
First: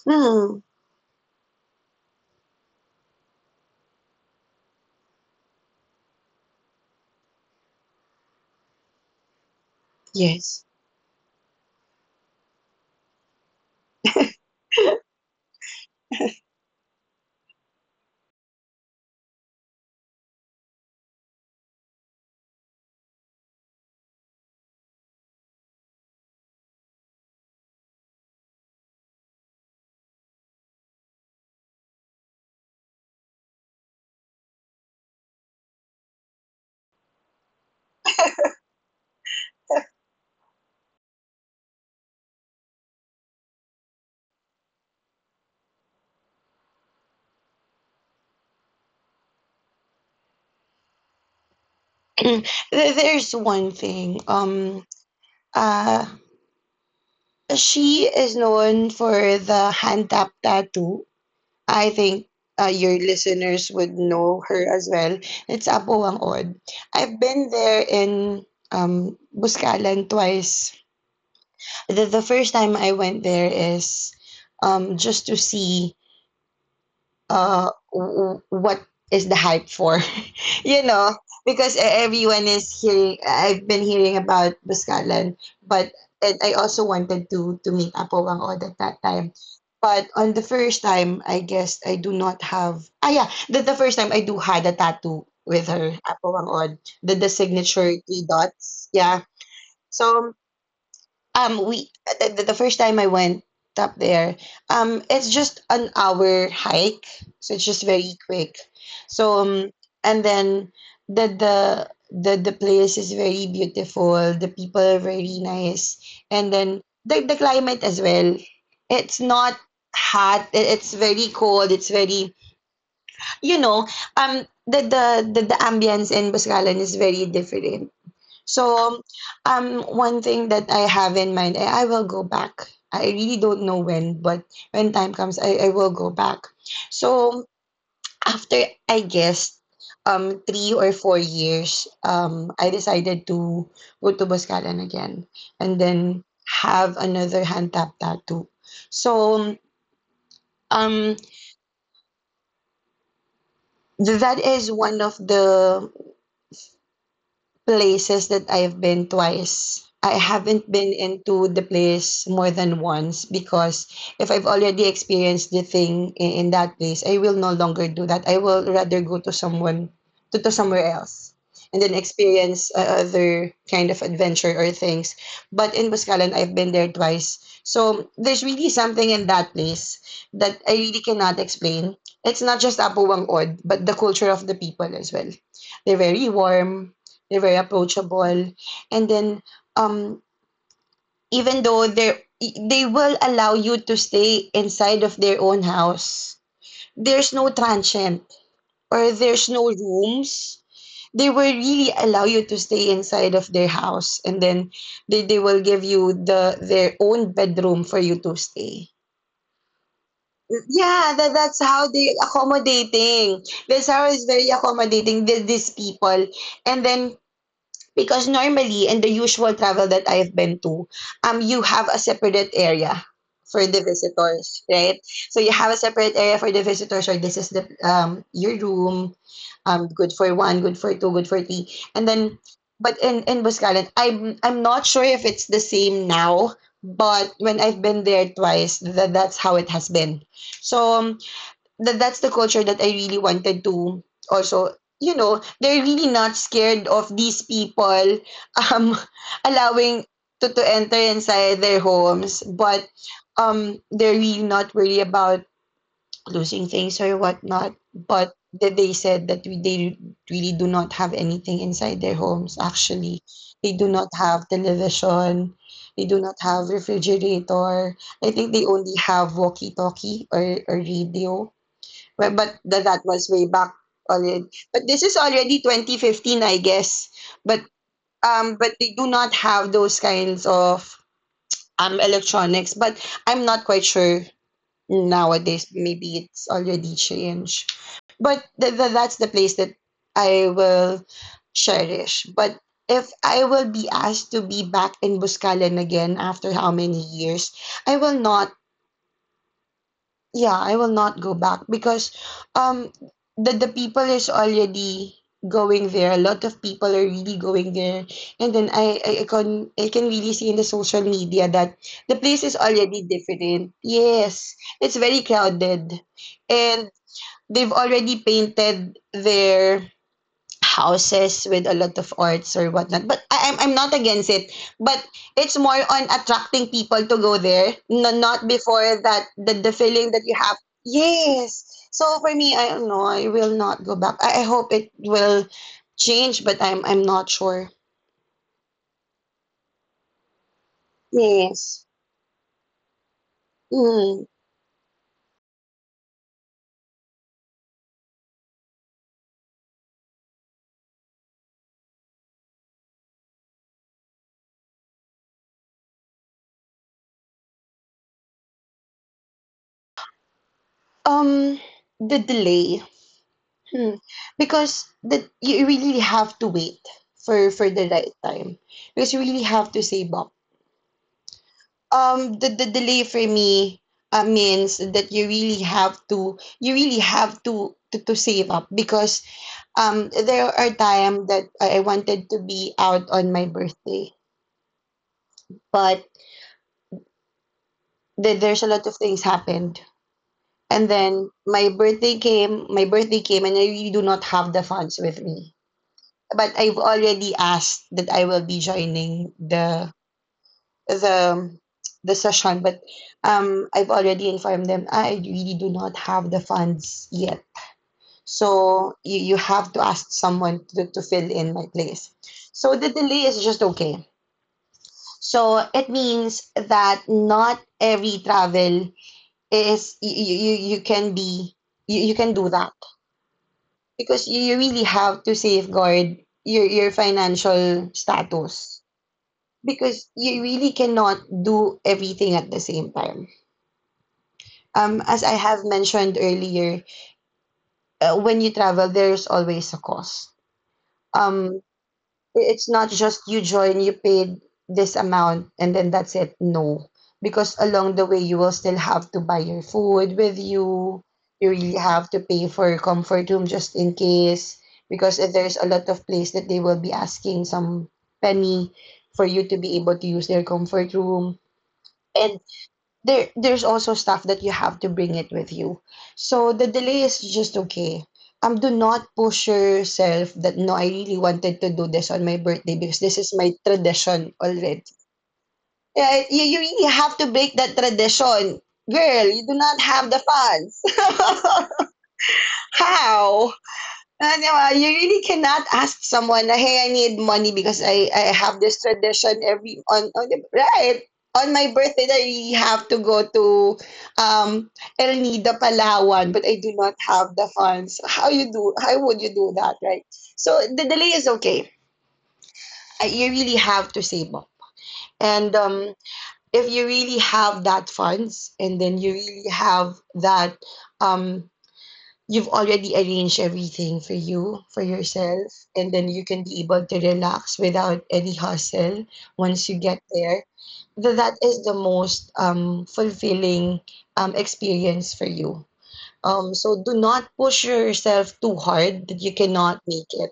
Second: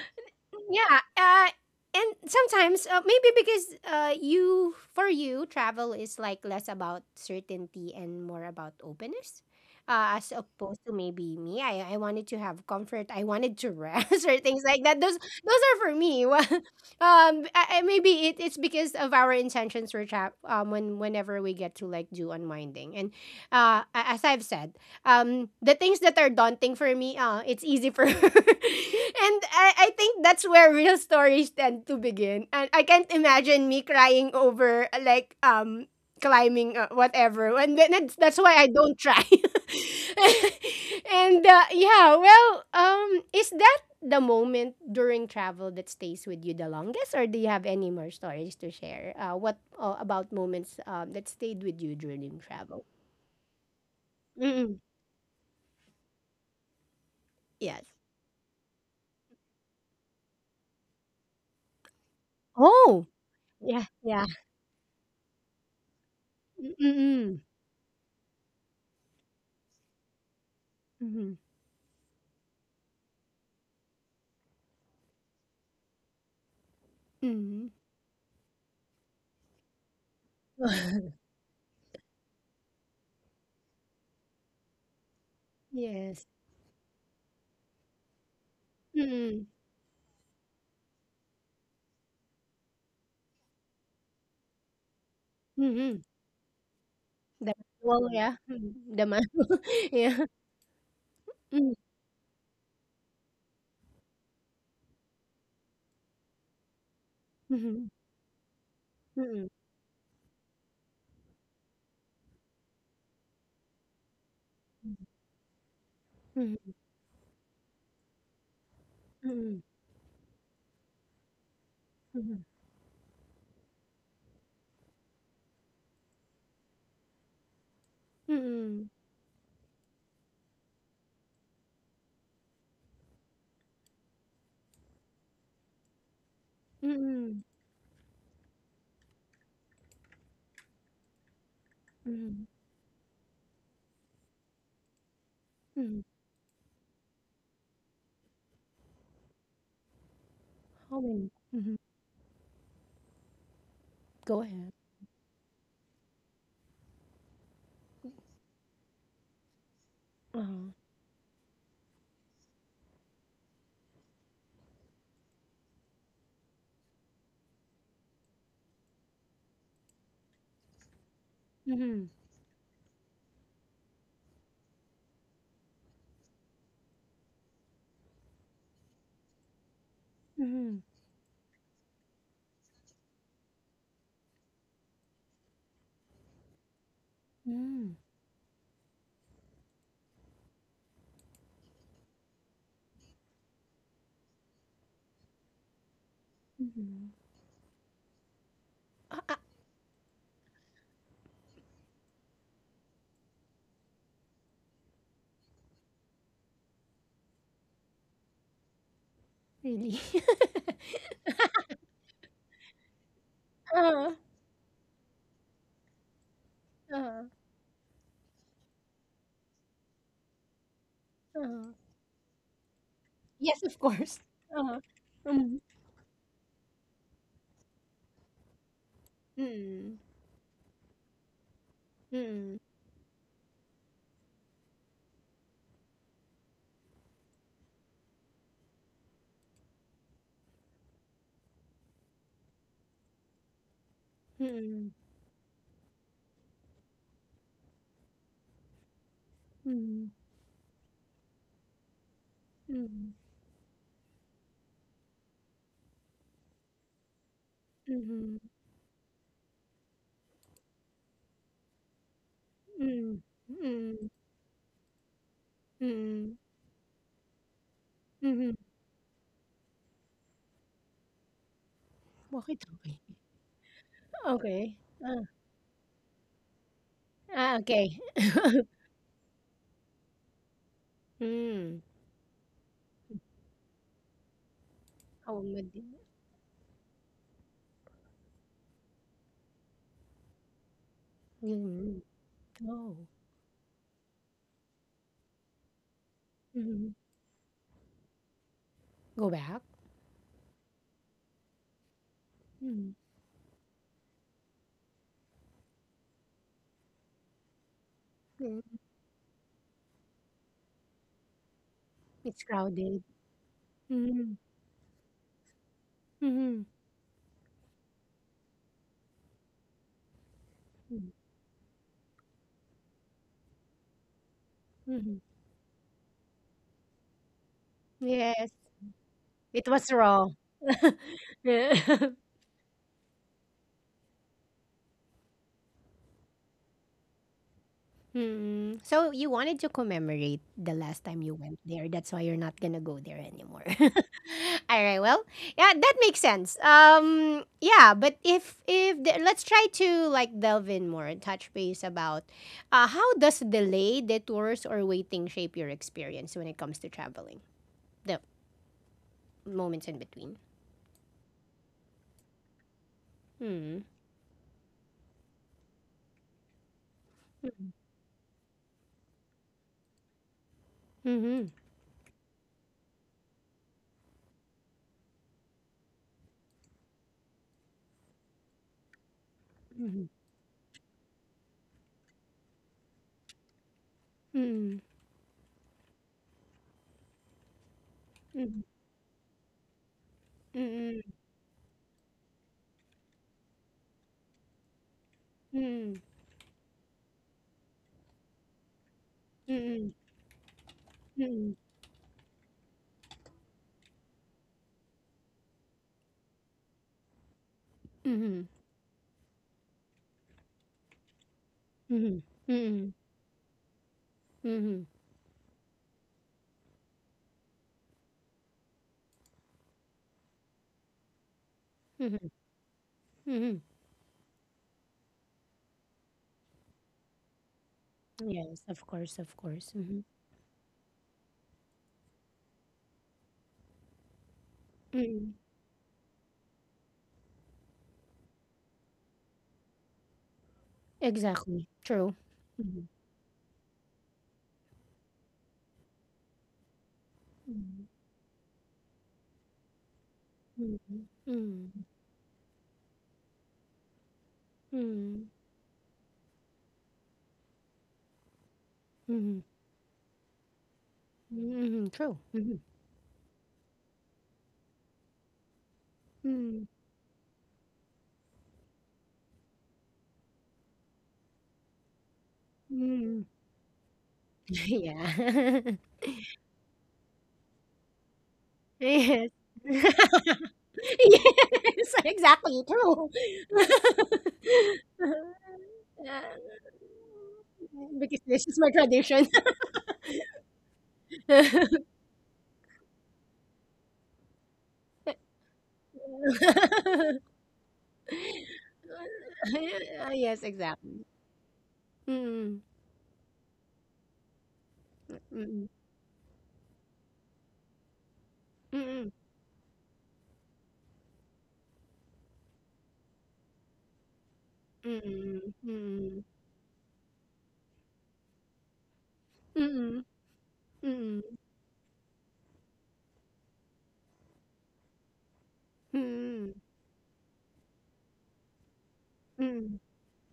mm. yeah. And sometimes maybe because you for you travel is like less about certainty and more about openness, as Yes. opposed to maybe me. I wanted to have comfort. I wanted to rest or things like that. Those are for me. Well, maybe it's because of our intentions for trap. When whenever we get to like do unwinding. And as I've said, the things that are daunting for me, it's easy for her. And I think that's where real stories tend to begin, and I can't imagine me crying over like climbing whatever, and then that's why I don't try. and yeah well, is that the moment during travel that stays with you the longest, or do you have any more stories to share, what about moments that stayed with you during There- travel? There's one thing. Mm-mm. Uh, Yes. she is known for the hand tap tattoo. I think your Oh. listeners Yeah, would yeah. know her as well. It's Apo. Mm, mm, I've mm. been there in Buscalan twice. Mhm, The first time I went there is just to see mhm. What is the hype for, you know, because everyone is hearing, I've been hearing about Buscalan. But Yes. and I also wanted to meet Apowang Od at that time. Mm, But on the first time, I guess I do not have, yeah, the first time I do had a tattoo with her, mhm. Apowang Od, the The signature manual, three yeah. Mm, dots the Yeah. manual. Yeah. So um, Mm, we the first time I went up there, it's just an hour hike, so it's just mhm, very quick. So mhm, and then the place is very beautiful. The people are very nice, and mhm, then the climate as well. It's not mhm, hot. It's very cold. It's very, mhm, you know um the the the ambience in Boscalan is very different. mhm, So, one thing that I have in mind, I will go back. I really don't know when, but when time comes, I will go back. mhm, So after I guess 3 or 4 years, mhm, I decided to go to Boscalan again, and mhm. then have another hand tap tattoo. So How um many? Mhm. That Go is ahead. one of the places that I've been twice. I haven't Uh-huh. been into the place more than once, because if I've already experienced the thing in that place, I will no longer do that. I will rather go to to somewhere else, and then Mhm, experience other kind of adventure or things. But in Buscalan, I've been there twice. So there's really something in that place that I mhm, really cannot explain. It's not just Apo Wangod, but the culture of the people as well. They're very warm, they're very mhm, approachable, and then um even though they will allow you to stay inside of their own house, mhm. there's no transient or Uh, uh, there's no rooms. They will really allow you to stay inside of their house, and then they will give you the their own bedroom for you to stay. Really? Yeah, that's how they accommodating, that's how Uh-huh, it's very accommodating, these people. And then, uh-huh, because normally in the usual travel that I've been to, you uh-huh. have a separate area Yes, for of the course. visitors, Uh-huh. right? So you Mm, have a separate area for the visitors, or this is the your room, mm, good for one, good for two, good for three, and then. mm, But in Buscalan, I'm not sure if it's the same now. But when I've been there twice, that's how it has been. So um, that's the culture that I really wanted to also, mm, you know, they're really not scared of these people, um allowing mm. To enter inside their homes, but Hmm. They're really not worried about losing things or whatnot. But Mhm, that they said that they really do not have anything inside their homes mm, actually. They do mm, not have television, they do mm, not have refrigerator. I think mhm. they only have walkie talkie or radio. Well, Bakit but okay? that was way back already. Okey. But this is Ah, already 2015, I guess. ah, But okay. But they do not have those kinds of Hmm, electronics. But I'm not quite sure homemade nowadays. din, Maybe it's already changed. But that's the place that I will mhm. cherish. But if Oh, I will be asked to be back in Buscalan again after how mhm. many years, I will not, Go back? yeah, I will not go back because um Mhm, the people is already going there. A lot of people are really going there. And mm. then I can, I can really see in the social media that the place It's is already crowded. different. Mhm, Yes. It's very crowded. mhm, And they've already painted their mm, houses with a lot of arts or whatnot. But I'm not against it. But mhm. it's more on attracting people to go there, no, not Yes, before that it the was feeling that raw. you have. Yes. Yeah. So for me, I don't know. I will not go back. I hope it will change, but I'm not sure. Mm. So you wanted to commemorate the last time you went Yes. there. That's why you're not gonna go there anymore. Mm. All right. Well, yeah, that makes sense. Yeah, but if the, let's try to like delve in more and touch base about how does delay, detours, or waiting shape your experience when it comes to traveling. The moments in between. Um. The delay. Hmm. Because the you really have to wait for the right time. Because you really have to save up. Hmm. The delay for me, means that you really have to, you really have to save up because Mm-hmm. There are time that I wanted to be out on my birthday, Mm-hmm. but there's a lot of things happened and Mm-hmm. then my birthday came and I really do not have the funds with me. Mm-hmm. But I've already asked that I will be joining Mm-hmm. Mm-hmm. the the session, but I've already informed them I really do not have the funds yet. Mm-hmm. Mm-hmm. So you have to ask someone to fill in my place. Mm-hmm. So Mm-hmm. the delay is just okay. Mm-hmm. Mm-hmm. So it means that not every travel is you can be, you can do that Mhm. because you really have to safeguard your financial Yes, status of course, of course. Mhm. because you really cannot do everything at the same time. As I Mm. have mentioned earlier, when you travel, there's always a cost. Um, Exactly. True. It's Mhm. not just you join, you paid this amount, and then that's it. No, because Mhm. along the way, you will still have to buy your food with you. You really Mhm. have to pay for your comfort room just in case, because Mhm. if there's a lot of place that they will be asking some penny for Mhm. you to be able to use their comfort room. Mhm. Mhm. True. And Mhm. There's also stuff that you have to bring it with you. So Mhm. the delay is just okay. Do not push yourself that no, I really wanted to do this on my birthday because this Mhm. is my tradition already. Yeah. Yeah, you really have to break that tradition. Girl, Yes. you do not have the funds. Yes, exactly. True. How? No, you really cannot ask someone, hey, I need money because Because I this is have my this tradition. tradition every on the, right, on my birthday that I really have to go to um El Nido Palawan, but I do not have the funds. How you do? How would you do that, right? Yes, So the exactly. delay is okay. Mm. You really have to save up, and Mm. If you really have that funds, and then Mm, you really have that um you've already arranged everything for you, for mm, yourself, and then mm, you can be able to relax without any hustle once you get mm, there. Mm, That is the most fulfilling experience for you. mm, So do not push yourself too hard that you mm. cannot make it.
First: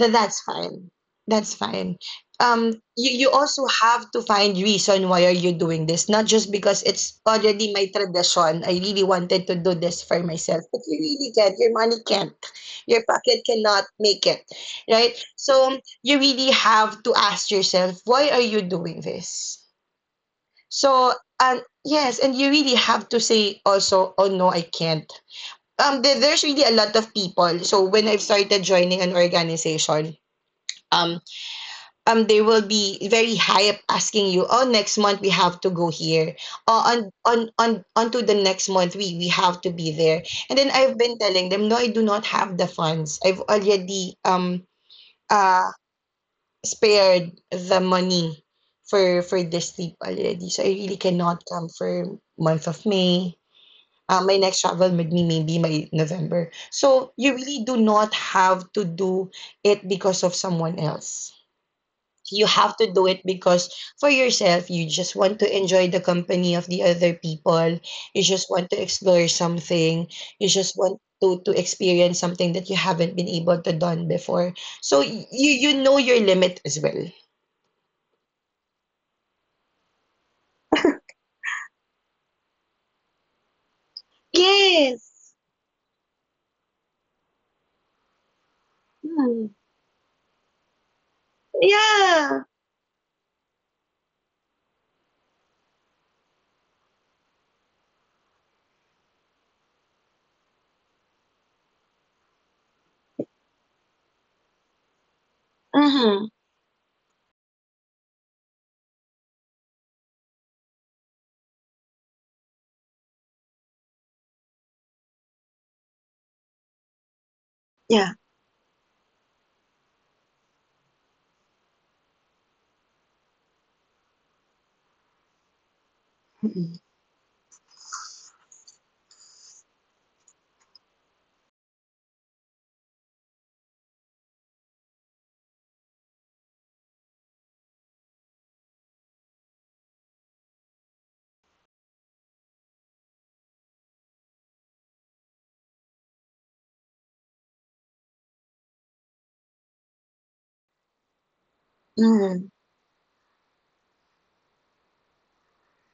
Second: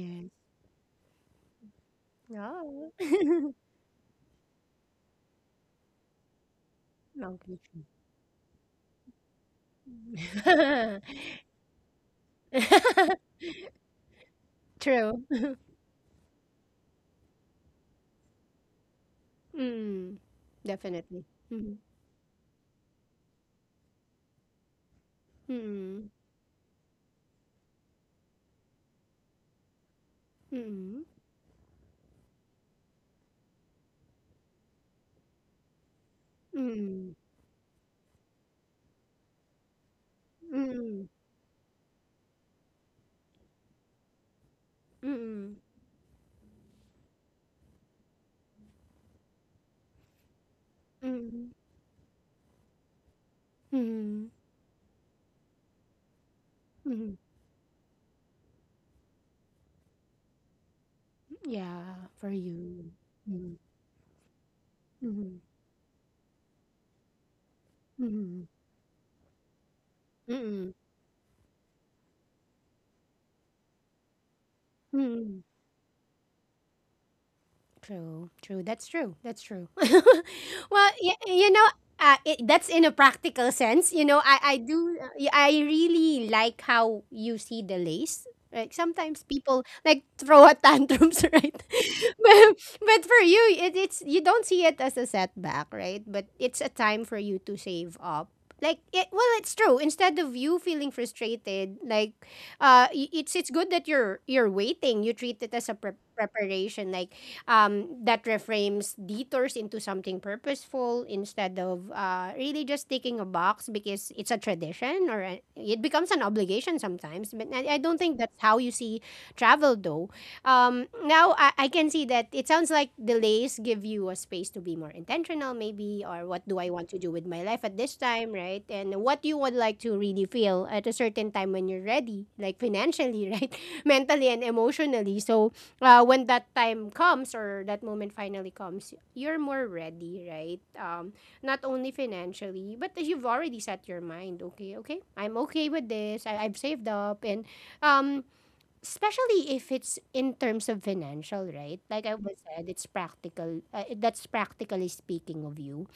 That's fine. That's fine. Oh. You also have to find reason why are you doing this, not just because it's already Okay. my tradition. I really wanted to do this for myself, but you Mm. really can't. Your money can't. Your pocket cannot make it, right? True. So you really have to ask yourself, why are you doing this? Mm. So Definitely. and Mm. yes, and you really have to say also, oh no, I can't. Mm. There's really a lot of people. So when I've started joining an organization, um, they will be very high up asking you, oh, next month we have to go here, oh, Mm. On onto the next month we have to be there, and then I've Mm. been telling them no, I do not have the funds. I've already Mm. Mm. uh spared the money for this trip already, so I really cannot Mm. come for month of May. Mm. My next travel with me maybe my November. So Mm. you really do not have to do it because of someone else. Yeah, for You have to you. do it Mm. because for yourself. You just want Mm. to enjoy the company of the other people. You Mm. just want to explore something. You Mm. just want to experience something that you haven't been able to done before. So Mm. you, you know your limit as well. True, true. That's true. That's true. Well, that's in a practical sense. Yes. I really like how you see the lace. Like sometimes Hmm. people like throw a tantrums, right? Yeah. but but for you, it, it's you don't see it as a setback, right? But it's a time for you to save up. Like it, well, it's true. Instead of you feeling frustrated, like it's good that you're waiting. You treat it as a pre- Mm-hmm. preparation. Like, that reframes detours into something purposeful, instead of really just ticking a box because it's a tradition, or a, it becomes an obligation sometimes. But I don't Yeah. think that's how you see travel though. Now I can see that it sounds like delays give you a space to be more intentional, maybe, or what do I Mhm. want to do with my life at this time, right? And what you would like to really feel at a certain time when you're ready, like financially, right? Mentally and emotionally. So when that time comes, or that moment finally comes, you're more ready, right? Not only financially, but you've already set your mind. Okay, okay, I'm okay with this. I've saved up, and um, especially if it's in terms of financial, right? Like I was Mm-hmm. said, it's practical. That's practically speaking of you.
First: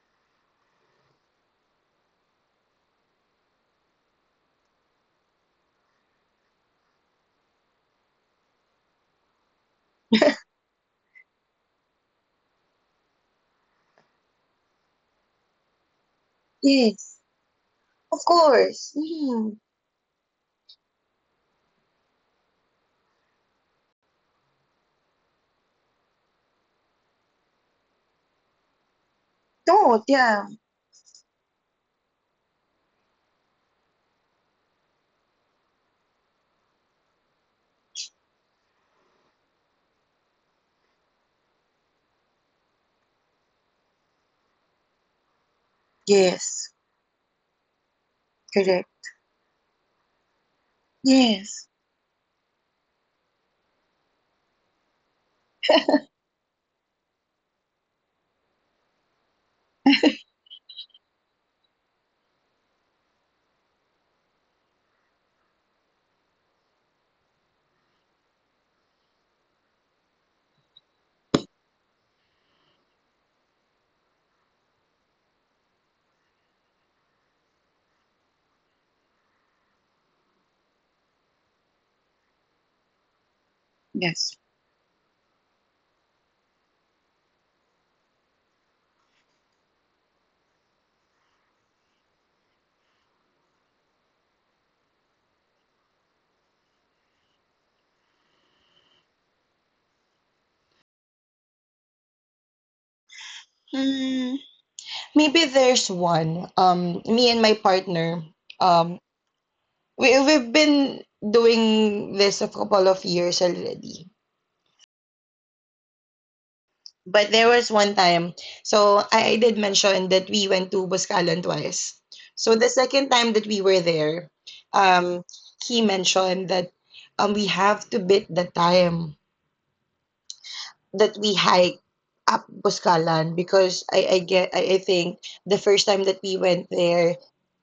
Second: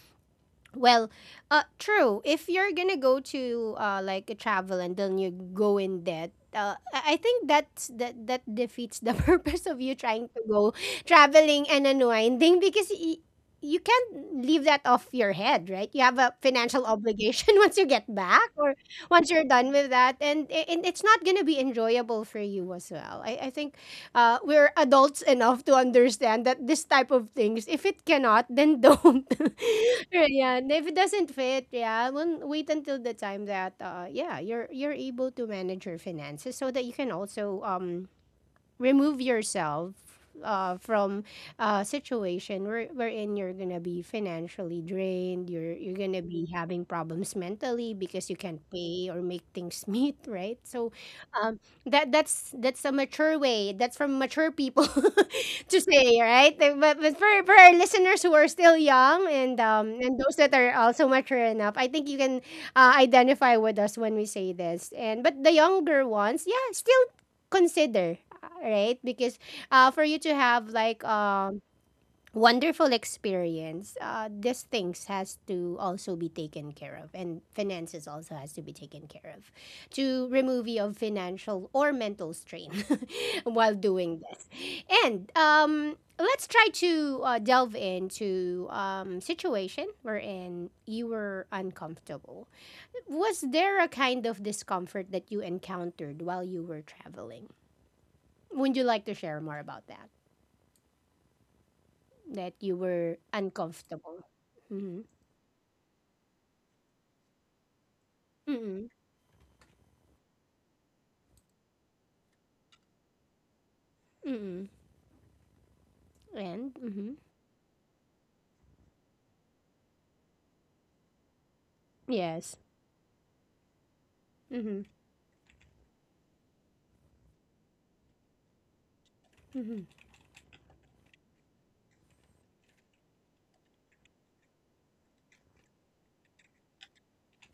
Well, true. If you're gonna go to like a travel and then you go in debt, I think that defeats the purpose of you trying to go traveling and unwinding because you can't leave that off your head, right? You have a financial Yes. obligation once you get Of back or course. once you're Mm-hmm. done with that, and it's not gonna be enjoyable for you as well. I think we're adults enough to understand that this type of things, if it cannot, then don't. Don't. Right, Yeah. yeah, and if it doesn't fit, yeah, then wait until the time that yeah, you're able to manage your finances, so that you can also remove yourself from a situation wherein you're gonna be financially drained, you're gonna be Yes. having problems mentally because you can't Correct. pay or make things meet, right? So, um, Yes. that's a mature way. That's from mature people to say, right? Like, but for our listeners who are still young, and and those that are also mature enough, I think you can identify with us when we say this. And but the younger ones, yeah, still consider, right? Because for you to have like wonderful experience, these things has to also be taken care of, and finances also has to be taken care of, to remove you of financial or mental strain while doing Yes. this. And let's try to delve into situation wherein you were uncomfortable. Was there a kind of discomfort that you encountered while you were traveling? Would you like to share more about that? That you were uncomfortable. Hmm. Mhm. Maybe there's one. Me and my partner, Mm. um, we we've been doing this a couple of years already. Mm. And mhm. But there was one time, so I did mention that we went to Buscalan twice. So Yes. the second time that we were there, Mhm. um, he mentioned that we have to beat the time Mhm. that we hike up Boscalan because I think the first time that we went there,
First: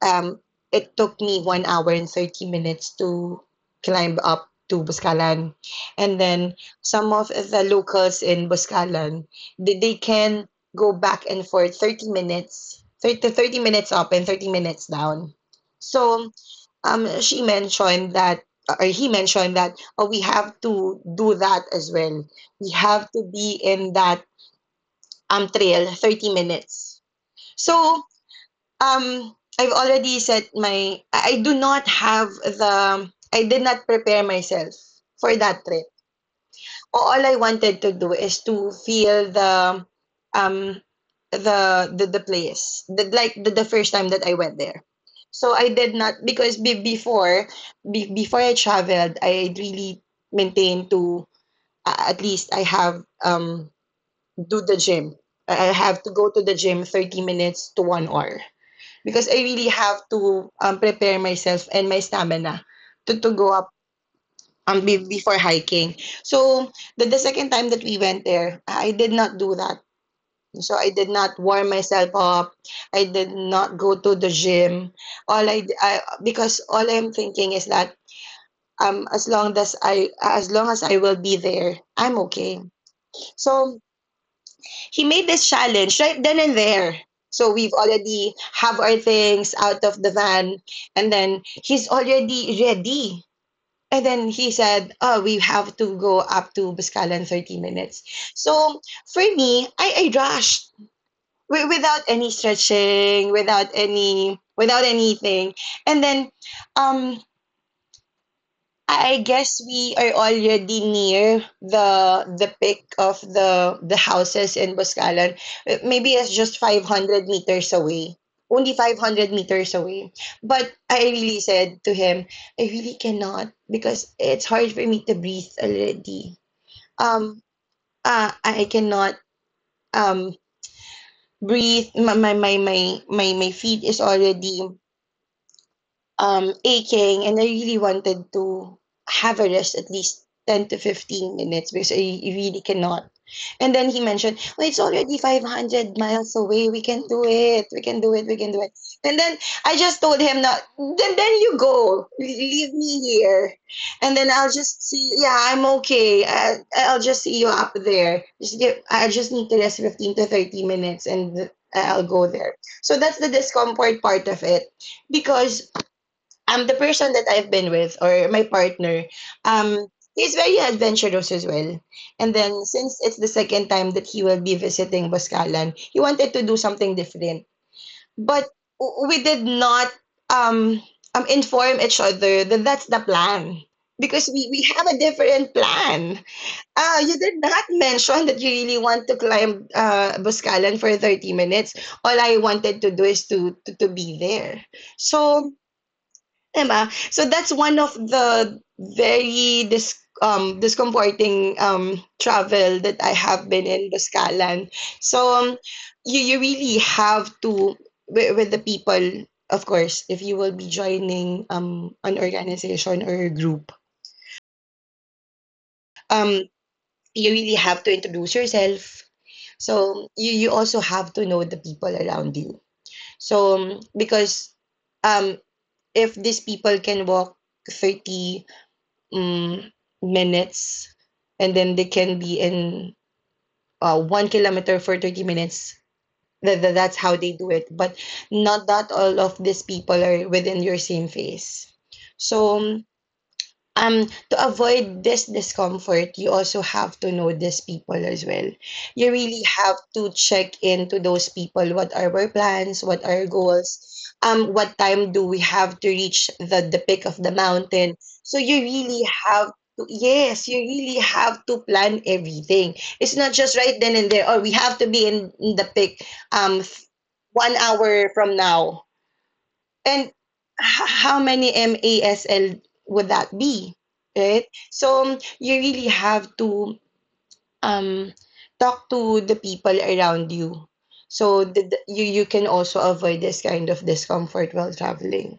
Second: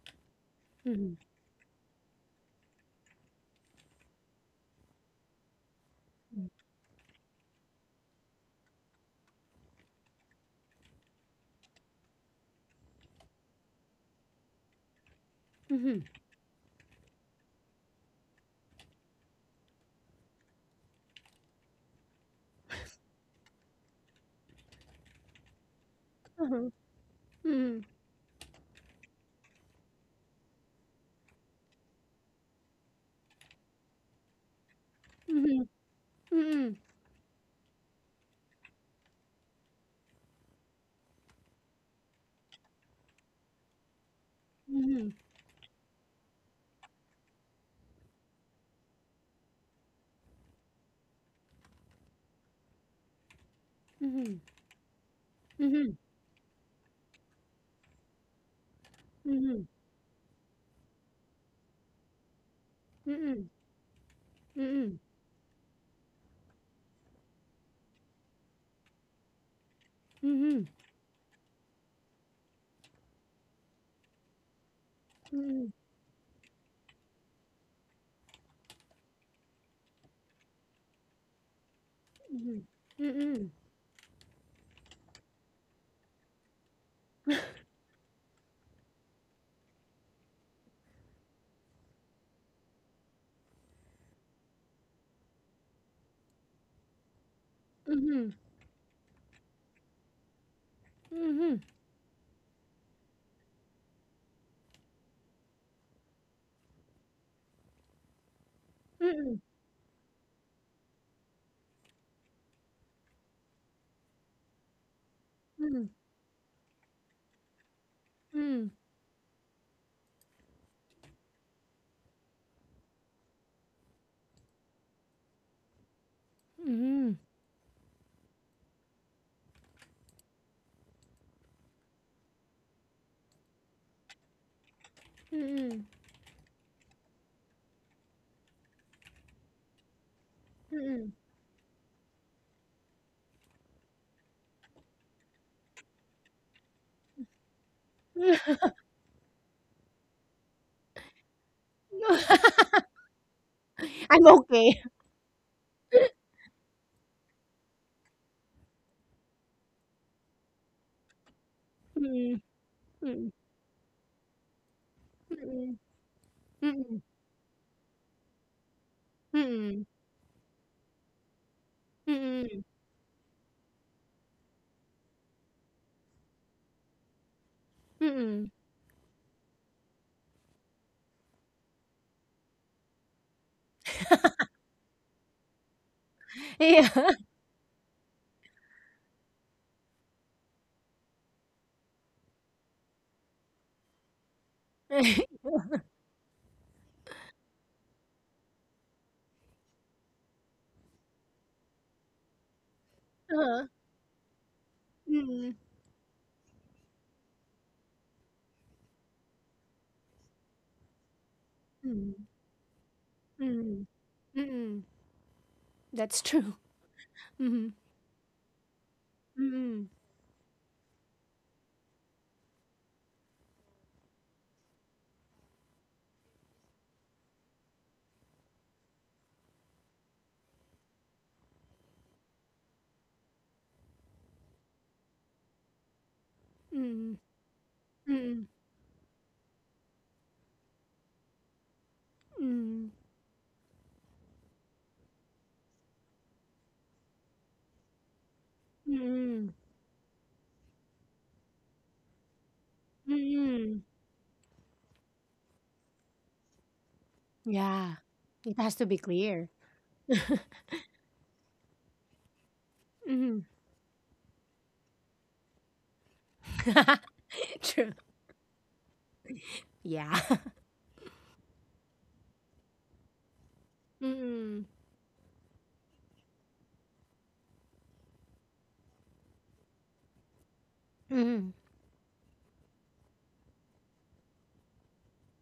um, it Mhm. took me 1 hour and 30 minutes to climb up to Boscalan, and then some of the locals in Boscalan, they can go back and forth 30 minutes, 30 minutes up and 30 minutes down. Mhm. So she mentioned that or he mentioned that, oh, we have to do that as well. We have to be in that trail 30 Mhm. minutes. So um I've already set my I do not have the, I did not prepare myself for Mhm. that Mhm. trail. All I wanted to do is to feel the um the place the, like the first time that I went there. Mhm. So I did not, because before before I traveled I really maintained to at least I have do the gym. Mhm. I Mhm. have to go to the gym 30 minutes to 1 hour because I really have to prepare myself and my stamina Mhm. Mhm. to Mhm. go up Mhm. before hiking. So the second time that we went there, I did not do that. Mhm. So I did not warm myself up. I did not go to the gym. All I, d- I- because all I'm thinking is that as long as I will be there, I'm okay. So he made this challenge right then and there. So we've already have our things out of the van, and then he's already ready, and then he said, "Oh, we have to go up to Bascala in 30 Mhm. minutes." Mhm. Mm-mm. Mm-mm. So for me, I rushed Mm-mm. Mm-mm. Without any stretching, without anything. And then, um, I Mm-mm. guess we are already near the peak of the houses in Boscalan. Mm-mm. Maybe it's just 500 meters away. Only 500 meters away. But I really said to him, I really cannot because it's hard for me to breathe already. Mm-mm. Um I cannot um breathe, my feet is already Mm-mm. Aching, and I really wanted to have a rest at least 10 to 15 minutes because I really cannot. And then he mentioned, well, it's already 500 miles away. We can do it. We can do it. We can Mm-mm. do it. And then I just told him, not, then you go. Leave me here. And I'm then I'll okay. just see, yeah, I'm okay. I'll just see you up there. I just need to rest 15 to 30 minutes and I'll go Mm-mm. there. So that's the Mm-mm. discomfort part of it because the Mm-mm. person that I've been with or my partner, Mm, um he's very adventurous as well. And then mm, since it's the second time that he will be visiting Boscalan, he wanted to do something different. But mm. we did not um inform each other that's the plan. Because we have a different plan. Yeah. You did not mention that you really want to climb Boscalan for 30 minutes. All I wanted to do is to be there. So, diba? So that's one of the very discomforting travel that I have Uh-huh. been in Boscalan. So Mm, you really have to, with the people, of course, if you will be joining mm, an organization or a group, mm, mm. That's um true. you really Mm, have to introduce yourself. mm, So you also have to know the people around you. So because um if these people can walk 30 mm, minutes, and then they can be in 1 kilometer for 30 minutes. That's mm, how they do it. But mm, not that all of these people are within your same phase. So mm, to avoid this discomfort, you also have to know these people as well. You really mm, have to check into those people, what are our plans, what are our goals, mm. What time do we have to reach the peak of the Yeah. mountain, so It you has to be really clear. have to, yes, you really have to plan everything. It's not Mm. just right then and there, or we have to be in the peak um f- one True. hour from now, and Yeah. how many MASL would that be, right? Mm. So you really have to um, talk to the people around you, so Mhm. that you can also avoid this kind of discomfort while traveling.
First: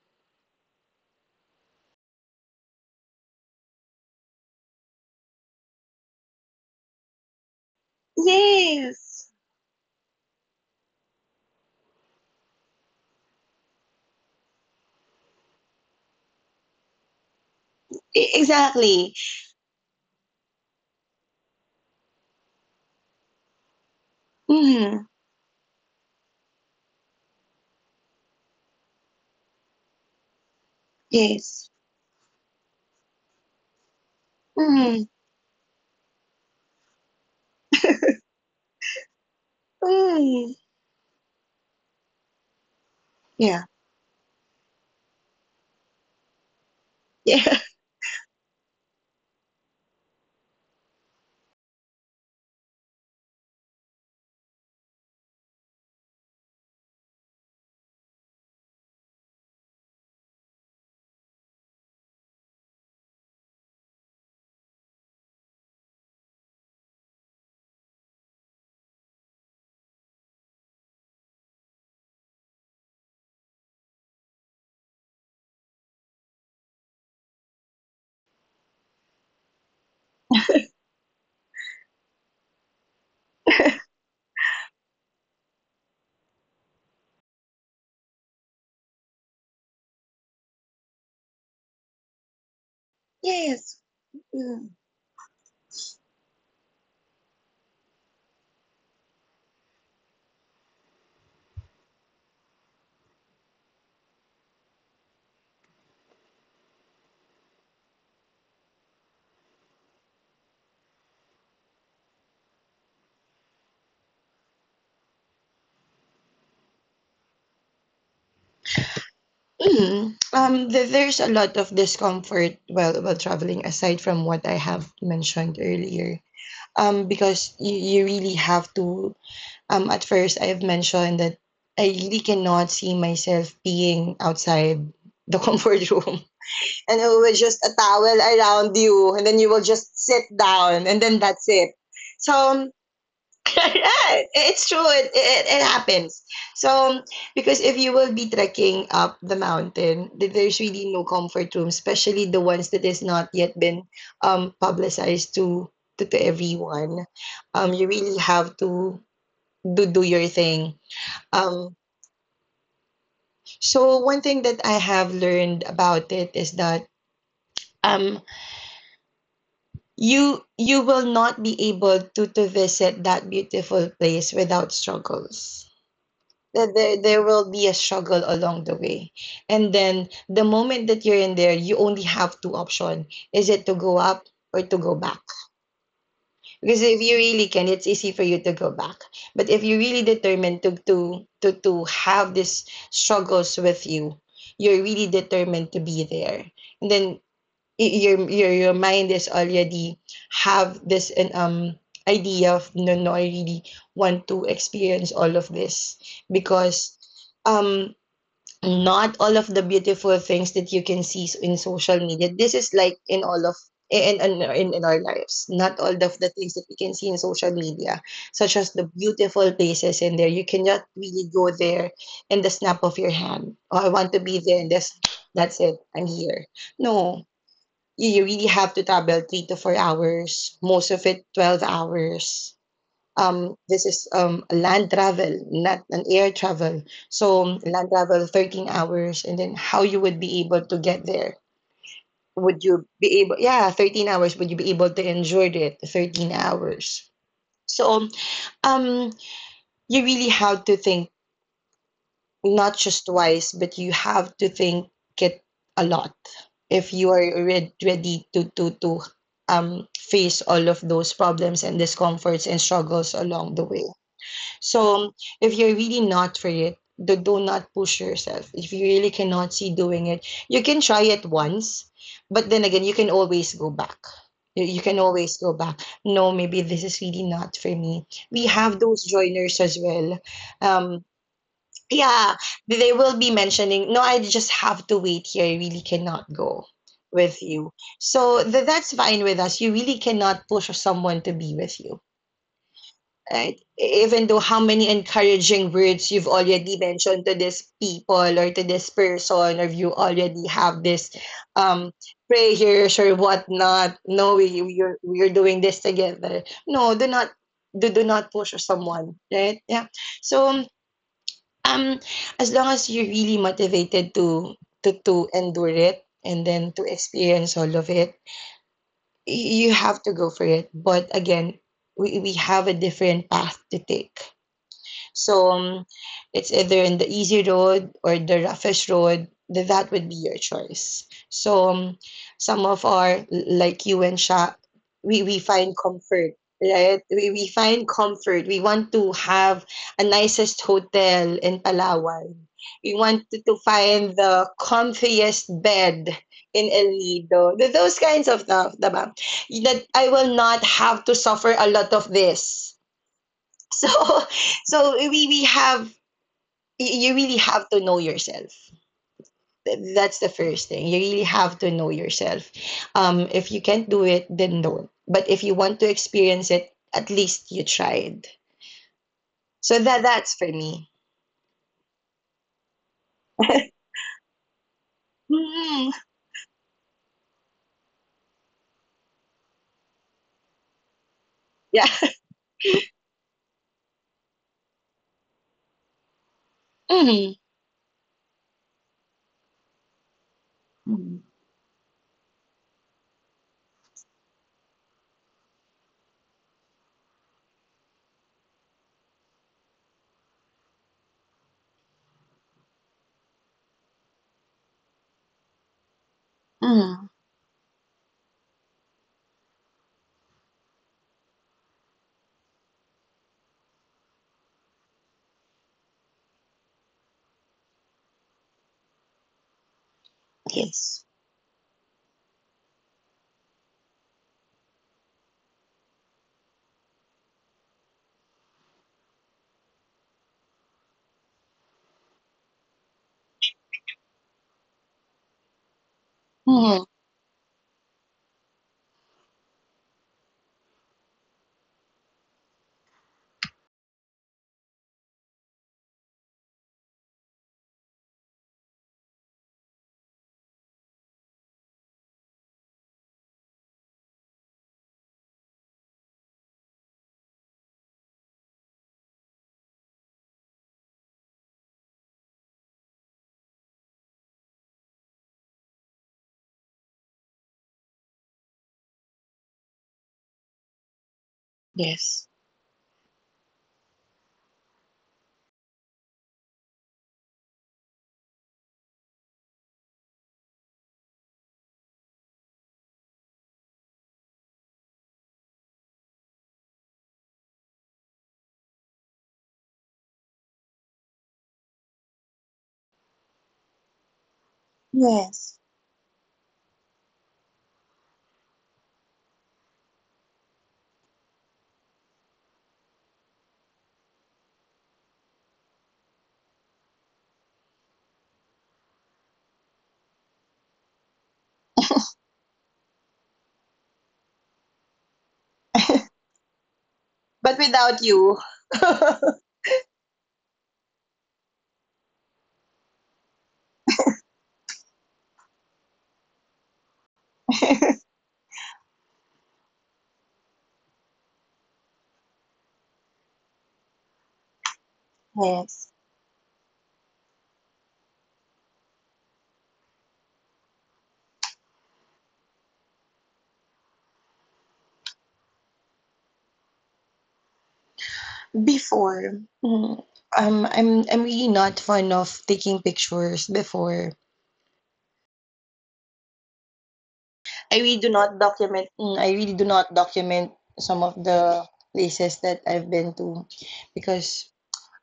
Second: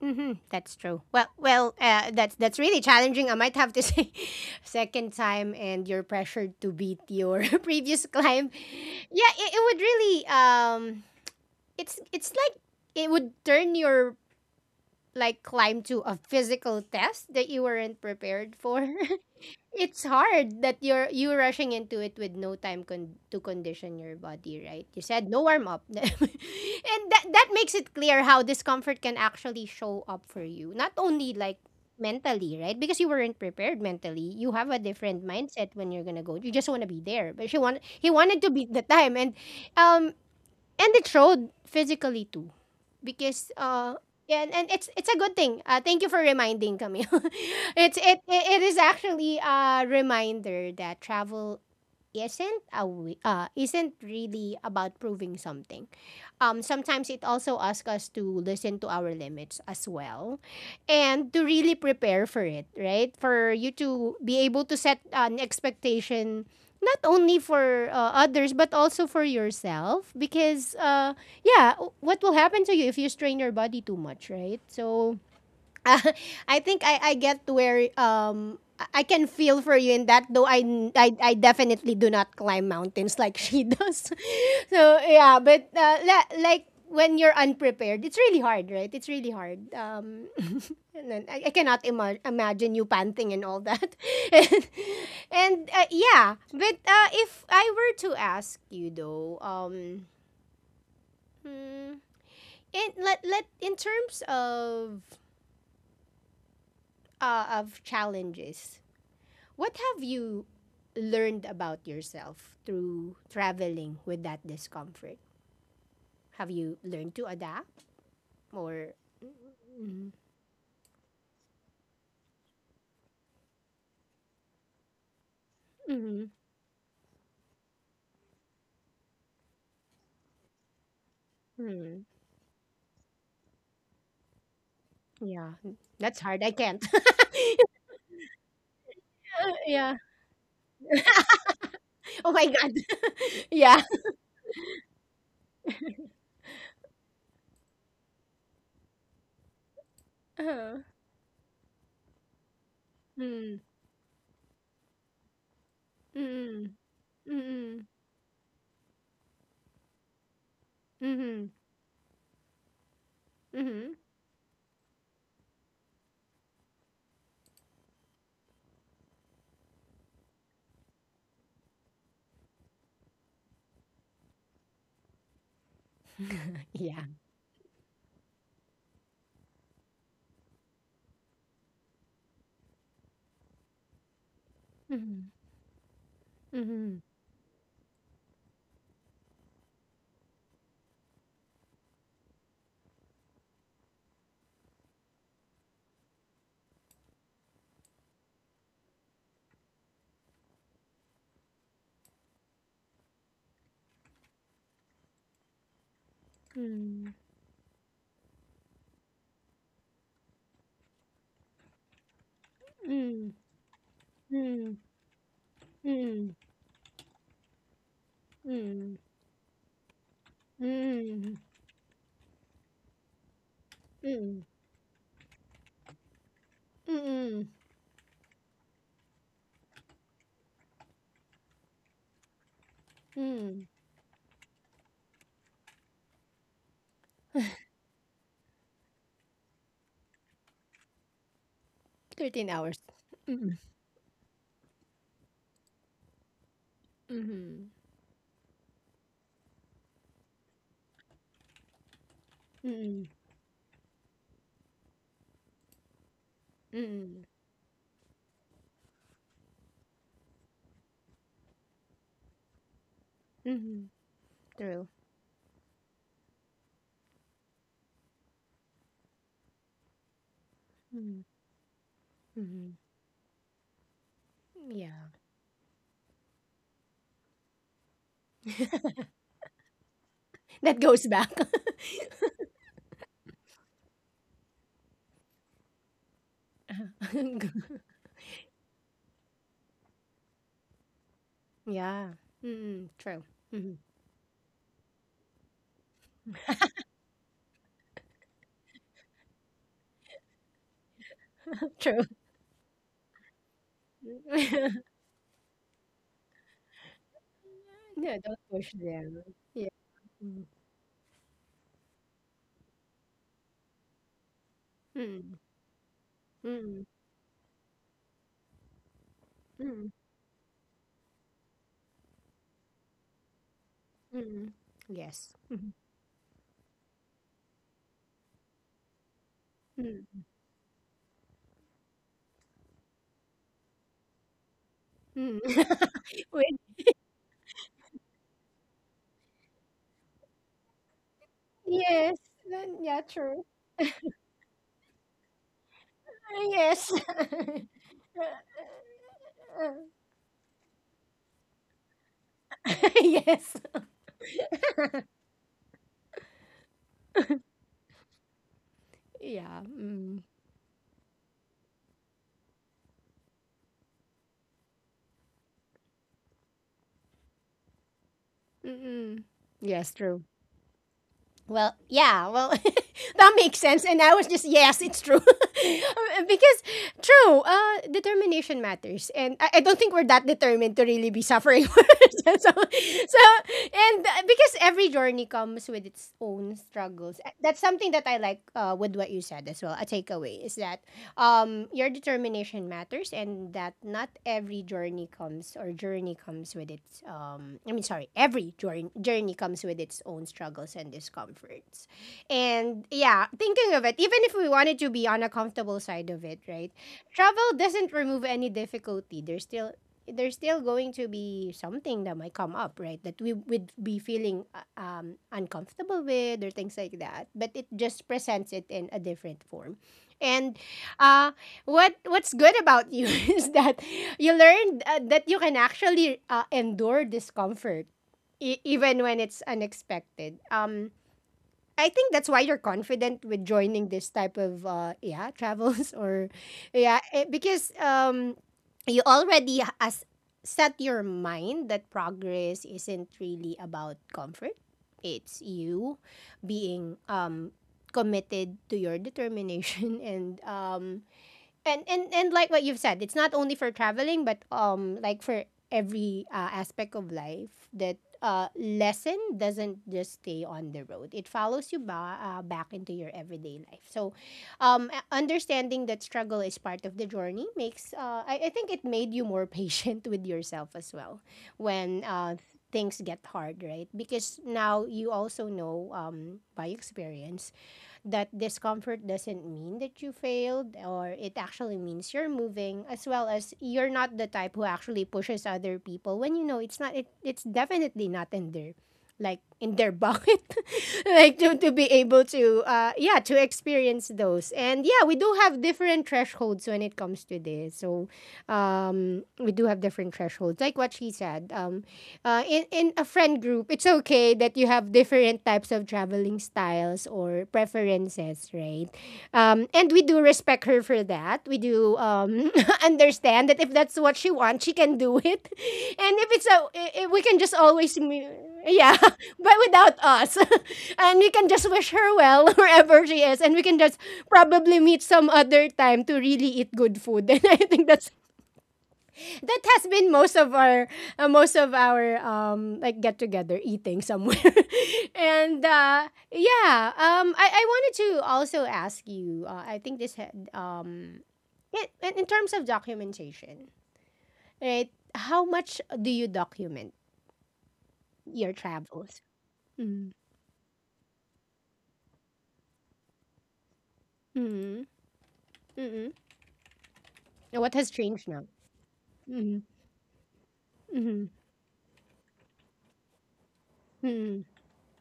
That's true. Well, that's really challenging, I might have to say. Second time, and you're pressured to beat your previous climb. Yes, Yeah, it would really it's like it would turn your, like, climb to a physical test that you weren't e- prepared for. exactly. It's hard that you're you rushing into it with no time to condition your body, right? You Mhm. said no warm up, and that makes it clear how discomfort can actually show up for you. Not only like Yes. mentally, right? Because you weren't prepared mentally. You have a Mhm. different mindset when you're gonna go. You just want to be there, but she want he wanted to beat the time, and um Mm. and it showed physically too, because Yeah. Yeah, and it's a good thing. Thank you for reminding Camille. Yeah. it's it, it it is actually a reminder that travel isn't a wi- isn't really about proving something. Sometimes it also asks us to listen to our limits as well, and to really prepare for it. Right, for you to be able to set an expectation not only for others but also for yourself, because yeah, what will happen to you if you strain your body too much, right? So, I think I get to where I can feel for you in that, though I definitely do not climb mountains like she does. So yeah, but like when you're unprepared, it's really hard, right? It's really hard. And then I cannot imagine you panting and all Yes. that. and Mm. and yeah, but if I were to ask you though, hmm, in let let in terms of challenges, what have you learned about yourself through traveling with that discomfort? Have you learned to adapt or… Mhm. Mhm. There's a lot of discomfort while traveling, aside from what I have mentioned earlier. Mhm. Because you really have to. At first, I have mentioned that I Mhm. really cannot see myself being outside the Yeah. comfort That's room, hard. I can't. and it was just a towel around you, and then you will Yeah. just sit down, and then that's it. Oh So my God. um, Yeah. yeah, it's true. It happens. So, because if you will be trekking up the mountain, there's Uh-huh. really no comfort room, especially the ones that is not yet Mm. been publicized to, to Mm. everyone. Um, Mm. you really have to do your thing. Mhm. Um, Mhm. so one thing that I have learned about it is that, um you will not be able to visit that beautiful place without struggles, that Yeah. there will be a struggle along the way, and then the moment that you're in there, you only have two options, is it to go up or to go back, Mhm. because Mhm. if you really can, it's easy for you to go back, but if you're really determined to have these struggles with you, you're really determined to be there, and then your mind is already have this an idea of, no, no, I really want to experience all of this, because Mm. um not all of the beautiful things that you can see in social media, this is like in Mm. all of, in our lives, not all of the Mm. things that we can see in social media, Mm. such as the Mm. beautiful places in there, you Mm. cannot really Mm. go there in the snap of your hand. Oh, I want to Mm. be there, and that's it. I'm here. No. Mm. You really have to travel 3 to 4 hours, most of it 12 hours. Um, Mm. this is, land travel, not an air travel. So land travel, 13 hours, and then how you would be able to get there. 13 Would hours. you be able, Mm. yeah, 13 hours, would you be able to enjoy it 13 hours? Mm-hmm. So um, you really have to think, not Mm-mm. just twice, but you have to think it a lot, if you Mm-mm. are ready to face all of those problems and discomforts and struggles along the Mm-hmm. way. True. So, if you're really not for it, do not push yourself. If you really cannot see doing it, you can try Mm. it once, but then Mm-hmm. again, you can always go back. You can Yeah. always go back. No, maybe this is really not for me. We have those joiners as well. That goes Um, back. yeah, they will be mentioning, no, I just have to wait here. I really cannot go with you. So that's fine with us. You really cannot push someone to be with you, Yeah. Mm-mm. True. right? Mm-hmm. Even though how many encouraging words you've already mentioned to this people or to this person, or you already have this um True. prayers or whatnot. No, we we're we're doing this together. No, do not do, do No, don't not push push them. someone, Yeah. right? Yeah. Mm. So um, as long as you're really motivated to Mm. endure it and then Mm. to experience all of it, you Mm. have to go for it. But again, we have a different path to take. Mm. Yes. So Mm. um, it's either in the easy road or the roughest road. That would Mm. be your choice. So some of our, like you and Sha, we Mm. we find comfort. Wait, Right, we find comfort. We want to have a nicest hotel in yes. Palawan. Then, yeah, We want true. to find the comfiest bed in Yes. El Nido. Those kinds of stuff, diba? That I will not have to suffer a lot of this. Yes. So, we have, you really have to know yourself. Yeah. Th- Mm. that's the first thing, you really have to know yourself. If you can't do it, then don't, but if you want to experience it, at least you tried, Mm-mm. so Yes, that true. that's for me. Well, yeah, well, that makes sense. And I was just, yes, it's true. Mm. Because, true, determination matters. And I don't think we're that determined to really be suffering for Yeah. it. so, so, and because every journey comes with its own struggles. Mhm. That's something that I like, with what you said as well. A takeaway is that Mm, your determination matters, and that not every journey comes comes or journey comes with its I mean, sorry, every journey comes with its own struggles and discomforts. And yeah, thinking of it, even if we wanted to be on a comfortable side of it, right? mm, Travel doesn't remove any difficulty. There's still, there's still going to be something that might come up, right? That we would be feeling uncomfortable with, or things like that. But it just presents it in a different form. And yes, uh, what what's good about you is that you learned that you can actually endure discomfort even when it's unexpected. I think that's why you're confident with joining this type of yeah, travels, or mm, yeah, because you already ha- as set your mind that progress isn't really about comfort. It's you being committed to your determination. And and like what you've said, it's not only for traveling but like for every aspect of life. That lesson doesn't just stay on the road, it follows you back into your everyday life. So understanding that struggle is part of the journey makes I think it made you more patient with yourself as well, when yes. things get hard, right? Because now you also know, by experience, that discomfort doesn't mean that you failed, or it actually means you're moving as well. As you're not the type who actually pushes other people when you know it's not it, it's definitely not in their, like in their bucket like to be able to yeah, to experience those. And yeah, we do have Yes. different thresholds when it comes to this. So we do have different thresholds, like what she said. In a friend group, it's okay that you have different types of traveling styles or preferences, right? And we do respect her for that. We do, understand that if that's what she wants, she can do it. And if it's a, we can just But always, without you. yeah, but without us. And we can just wish her well wherever she is. And we can just probably meet some other time to really eat good food. And I think that's, that has been most of our like get together, eating somewhere. and Yes. Yeah, I wanted to also ask you, I think this had, in terms of documentation, right? How much do you document your travels? Before, Mm. I'm really not fond of taking pictures. Before, Mm. Mm. And what I has really do changed not now? document. I really Mm. do not document some of Mm. the places that I've been to, Mm. because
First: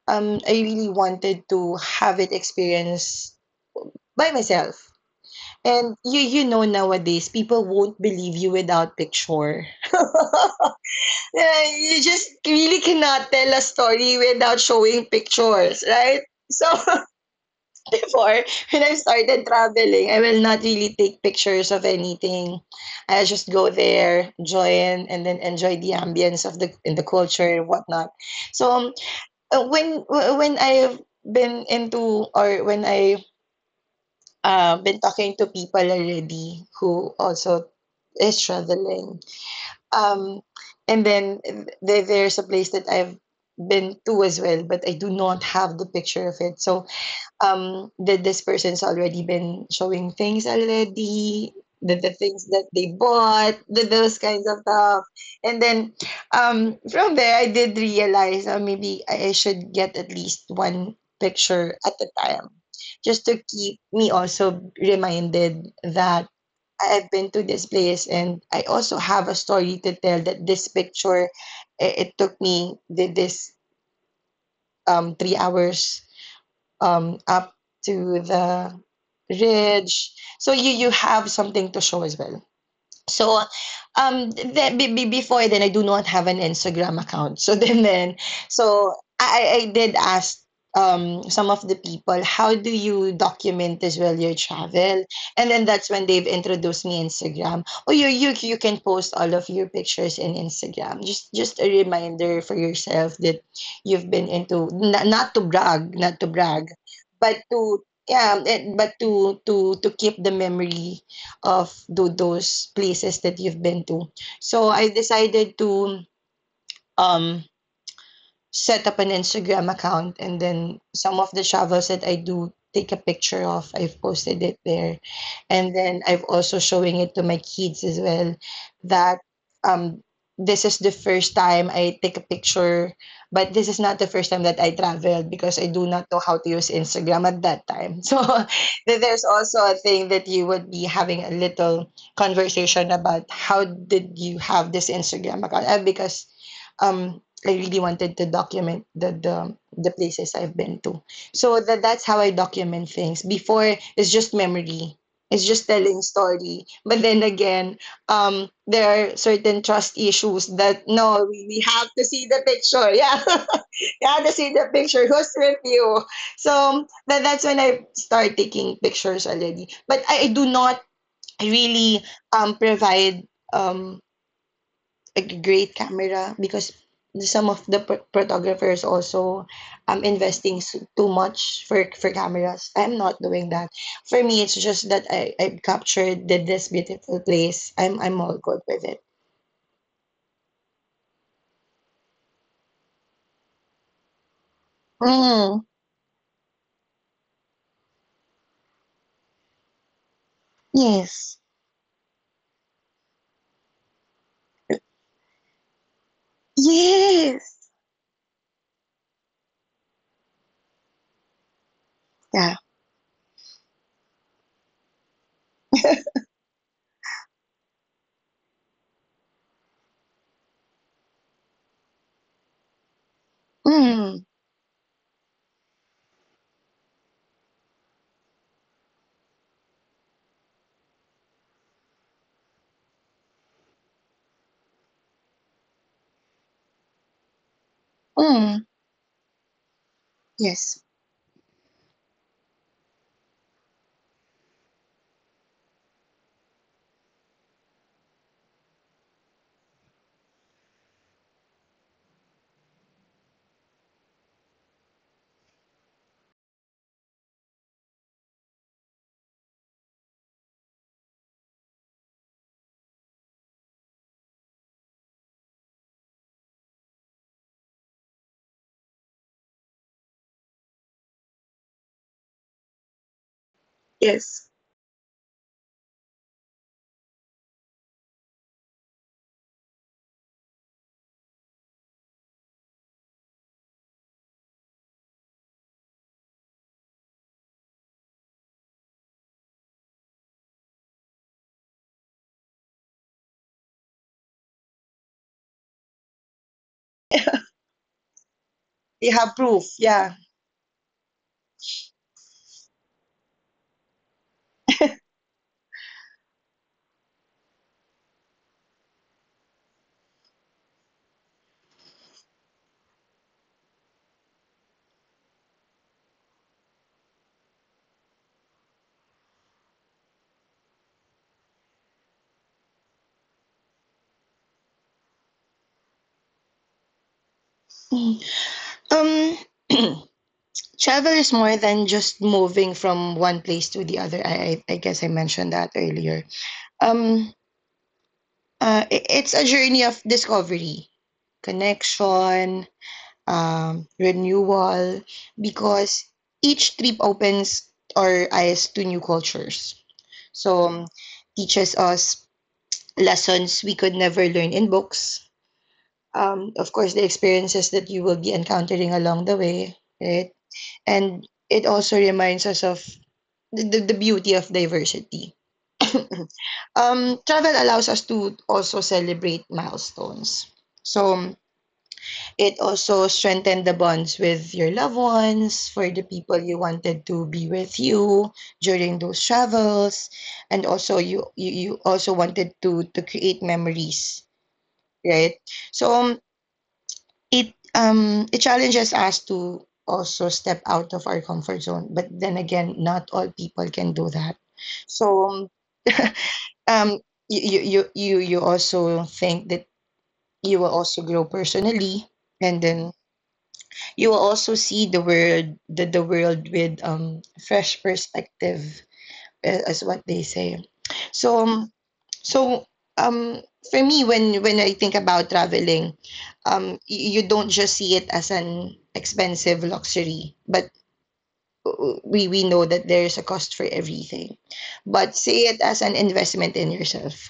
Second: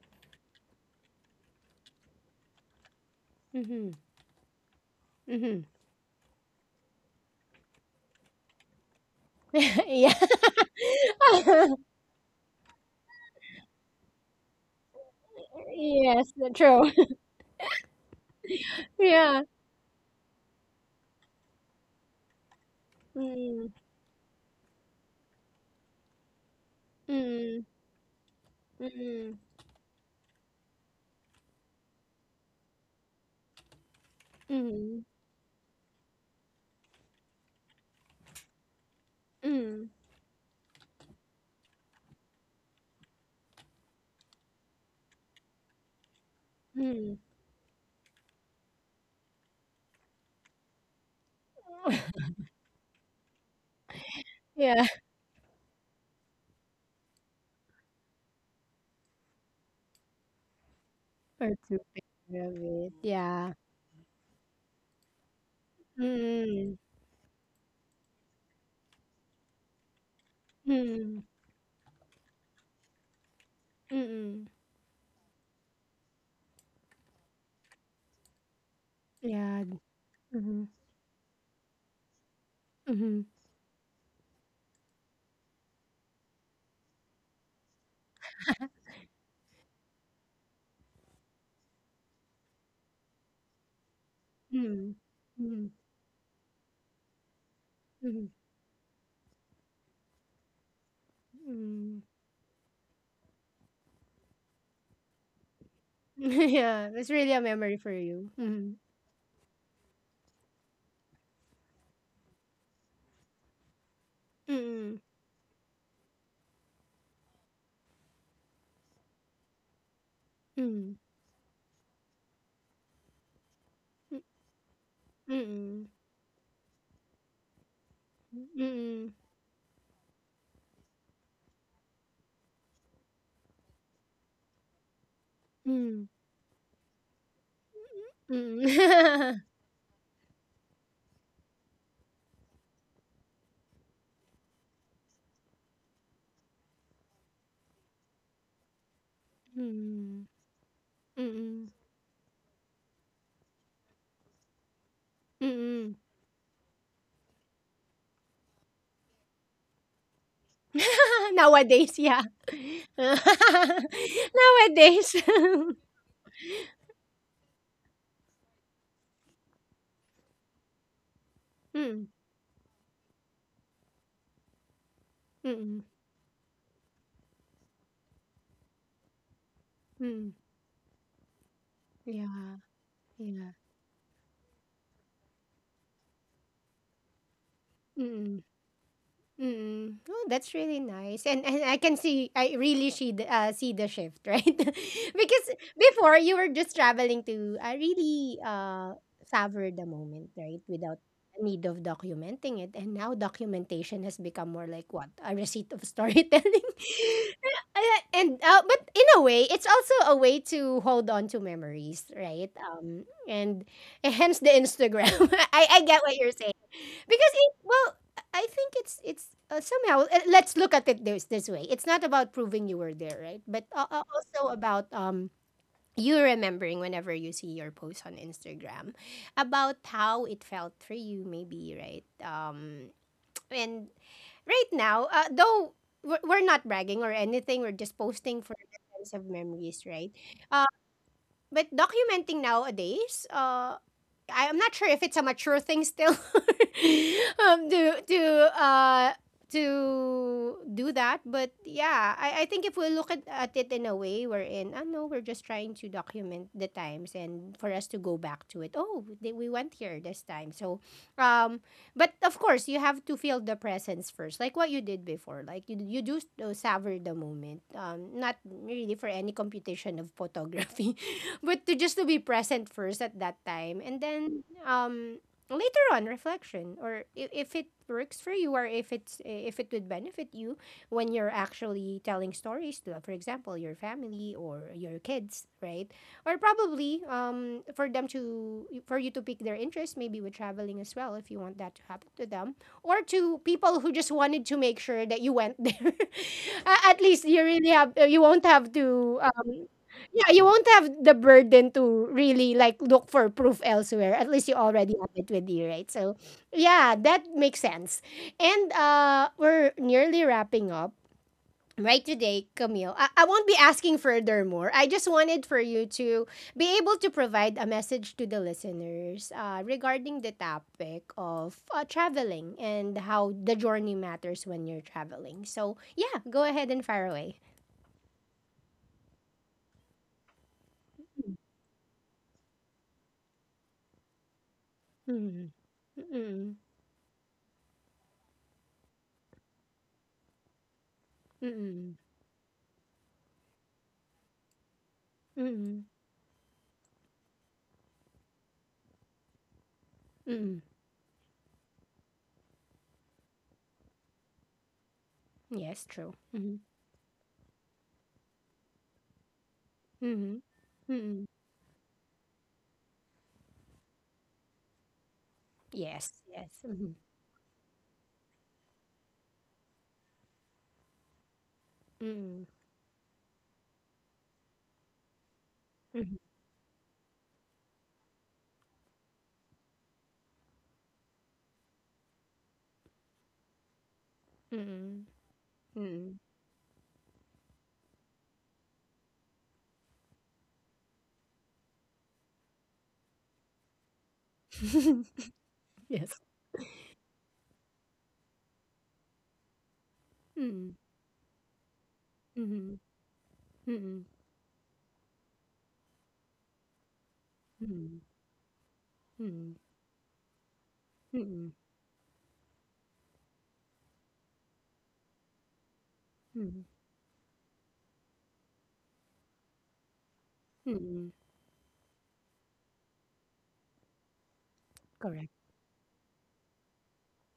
I really wanted to have it experienced Mm. by myself. Mm. And nowadays, people won't believe you without picture. Yeah. Yeah, you just really cannot tell a story without showing pictures, right? Yes. So, True. before, when I Yeah. started traveling, I will not really take pictures of anything. I just Mm. go there, join, and then enjoy the ambience of the in the culture Mm. and whatnot. So um, Mm, uh, when I've been into, or when I been mm, talking to people already who also is traveling, mm, um, and then there's a place that I've been to as well, but I do not have the picture of it. So mm. um did this person's already been showing things already, the things that they bought, those kinds of Yeah. stuff, and then from there, I did realize, maybe I should get at least one Or picture too at a picture time, of it. just to Yeah. keep me also reminded that Mm, I've been to this place, and I also have a story to tell, that this mm, picture, it took me, did this mm. 3 hours, up to the Yeah. ridge. So Mm-hmm. you have something to show as well. Mm-hmm. So, um, that, before then, I do not have an Instagram account. So, then, so I did ask, some of the people, how do you document as well your Mm, travel? And then mm, that's when they've introduced me Instagram. Oh, you mm, you you can post all of your pictures in Instagram. Just a mm. reminder for yourself that you've been into, not, not to brag, not to brag, Yeah, it's really a but memory to for you. yeah, Mm, but to keep the memory of those places that you've been to. So, I mm, decided to um set up an Instagram account, and then mm, some of the travels that I do take a picture of, I've mm, posted it there. And mm, then I've also showing it to my kids as well, mm, that um this is the first time I take a picture, but this is not the first time that I traveled, because I mm, do mm. not know how to use Instagram at that time. So there's also a thing that you would be having a little conversation about. How did you have this Instagram account? Because um I really wanted to document the Mm, places I've been to. So mm, that's how I document things. Before, it's just memory. It's just mm. telling story. But then again, there are certain trust issues that, no, we Nowadays, have to yeah. see the picture. Nowadays. Yeah. You have to see the picture. Who's with you? So that's when I start taking pictures already. But I do not Mm. really provide like a Mm, great camera, because some of the photographers also mm, investing too much for yeah, cameras. I'm not yeah, doing that. For me, it's just that I captured this beautiful place. I'm mm. all good with it. Mm. Oh, that's really nice. And I can see, I really see the, see the shift, right? Because Mm, before you were just traveling to really savor the moment, right? Without the yes. need of documenting it. And now documentation has become more like what? A receipt of storytelling. Yes. And but in a way, it's also a way to hold on to memories, right? Yeah. And hence the Instagram. I get what you're saying, because it, well, I think it's somehow, let's look at it this, this way. It's not about proving you were there, right? But Mm, also about you remembering whenever you see your post on Instagram, about how it felt for you maybe, right? And right now, though, we're not bragging or anything. We're just posting for mm, the sense of memories, right? yes. But documenting nowadays, I'm not sure if it's a mature thing still, um, to to uh, to do that. But yeah, I think if we look at it in a way wherein, I know we're just trying to document the times and for us to go back to it. Oh, they, we went here this time. So, um, but of course, you have to feel the presence first, like what you did before. Like you do savor the moment, not really for any computation of photography, but to just to be present first at that time. And then Yes. Later on reflection, or if it works for you, or if it's, if it would benefit you when you're actually telling stories to, for example, your family or your kids, right? Or probably for them to, for you to pick their interest maybe with traveling as well, if you want that to happen to them. Or to people who just wanted to make sure that you went there. At least you really have, you won't have You to, have proof. Yeah. yeah, you won't have the burden to really like look for proof elsewhere. At least you already have it with you, right? So, yeah, that makes sense. And we're nearly wrapping up. Right today, Camille, I won't be asking furthermore. I just wanted for you to be able to provide a message to the listeners, regarding the topic of traveling and how the journey matters when you're traveling. So, yeah, go ahead and fire away. Mm. Um. Travel is more than just moving from one place to the other. I guess I Mm, mentioned that mm, earlier. mm, Um, it's a journey of discovery, mm. connection, renewal, Mm, because each trip opens our eyes to new cultures. mm. So, teaches us lessons we could never learn in books. Yes, true. Um, Mhm, of course, the experiences that you will be encountering along the way, right? mhm, mm. And it also reminds us of the beauty of diversity. Yes, yes. Mhm, Travel allows us to also celebrate milestones. So mm, it also strengthened the bonds with your loved ones, for the mhm, people you wanted to be with you during those travels, and also you also wanted to create memories, mm, right? So mm. um, it it challenges us to also step out of our comfort zone, but then again, not all people can do that. So, Yes. um you also think that you Mm, will also grow personally, and mhm, then mm, you will also see the world with fresh mm, perspective, mm, as what they say. so mm, um, so um for me, when I think about traveling, mm, you don't just see it as an expensive luxury, but mm. We know that there is a cost for everything, but Correct. see it as an investment in yourself,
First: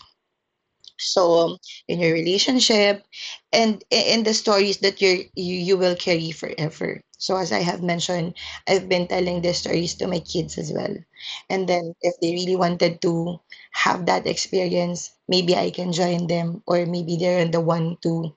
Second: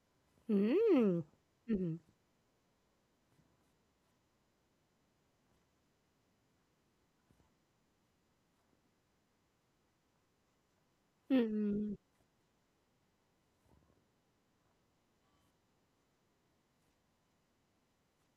so, Mm. In Mhm, your relationship, and in the stories that you will carry forever. So, as I have mentioned, I've been telling the stories to my kids as well, and then mm, if they really wanted to have that experience, maybe I can join them, or maybe they're the one to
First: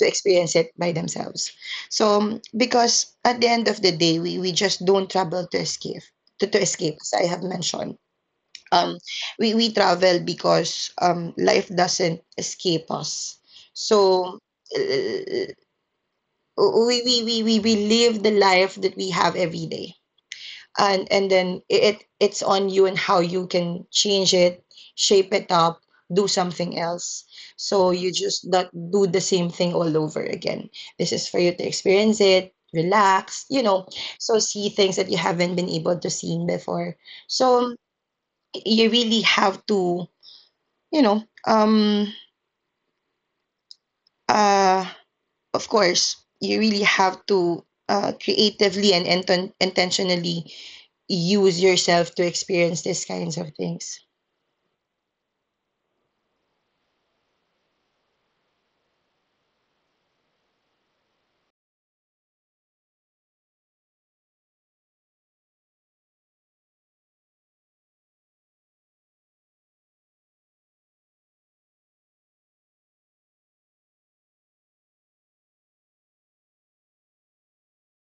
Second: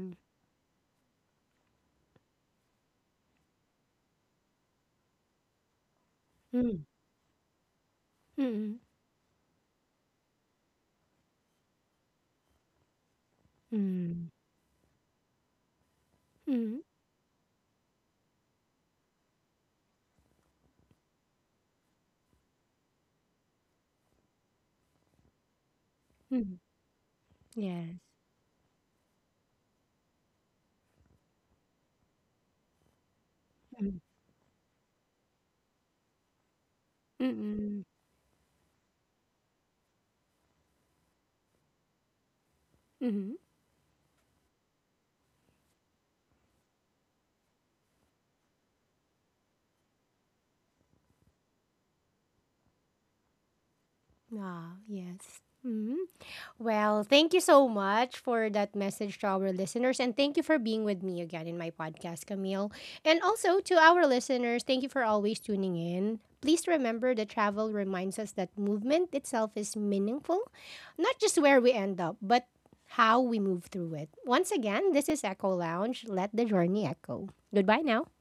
to experience it by themselves. So, because at the end of the day, we just don't trouble to escape, to mm, escape, as I have mentioned, mm, um we travel because life doesn't escape us. mm, So, uh, mm, we live the life that we have every day, and then it's on you, and how you can change it, shape it up, do mm. something else, Yes. so you just not do the same thing all over again. This is for you to experience it, relax. you know Mhm, so see things that you haven't been able to see before, mm, so mm, you really have to, you know um mhm. uh of course, you really have to, creatively and intentionally use yourself to experience these kinds of things. Ah, yes. Mhm. Well, thank you so much for that message to our listeners. And thank you for being with me again in my podcast, Camille. And also to our listeners, thank you for always tuning in. Please remember that travel reminds us that movement itself is meaningful, not just where we end up, but how we move through it. Once again, this is Echo Lounge. Let the journey echo. Goodbye now.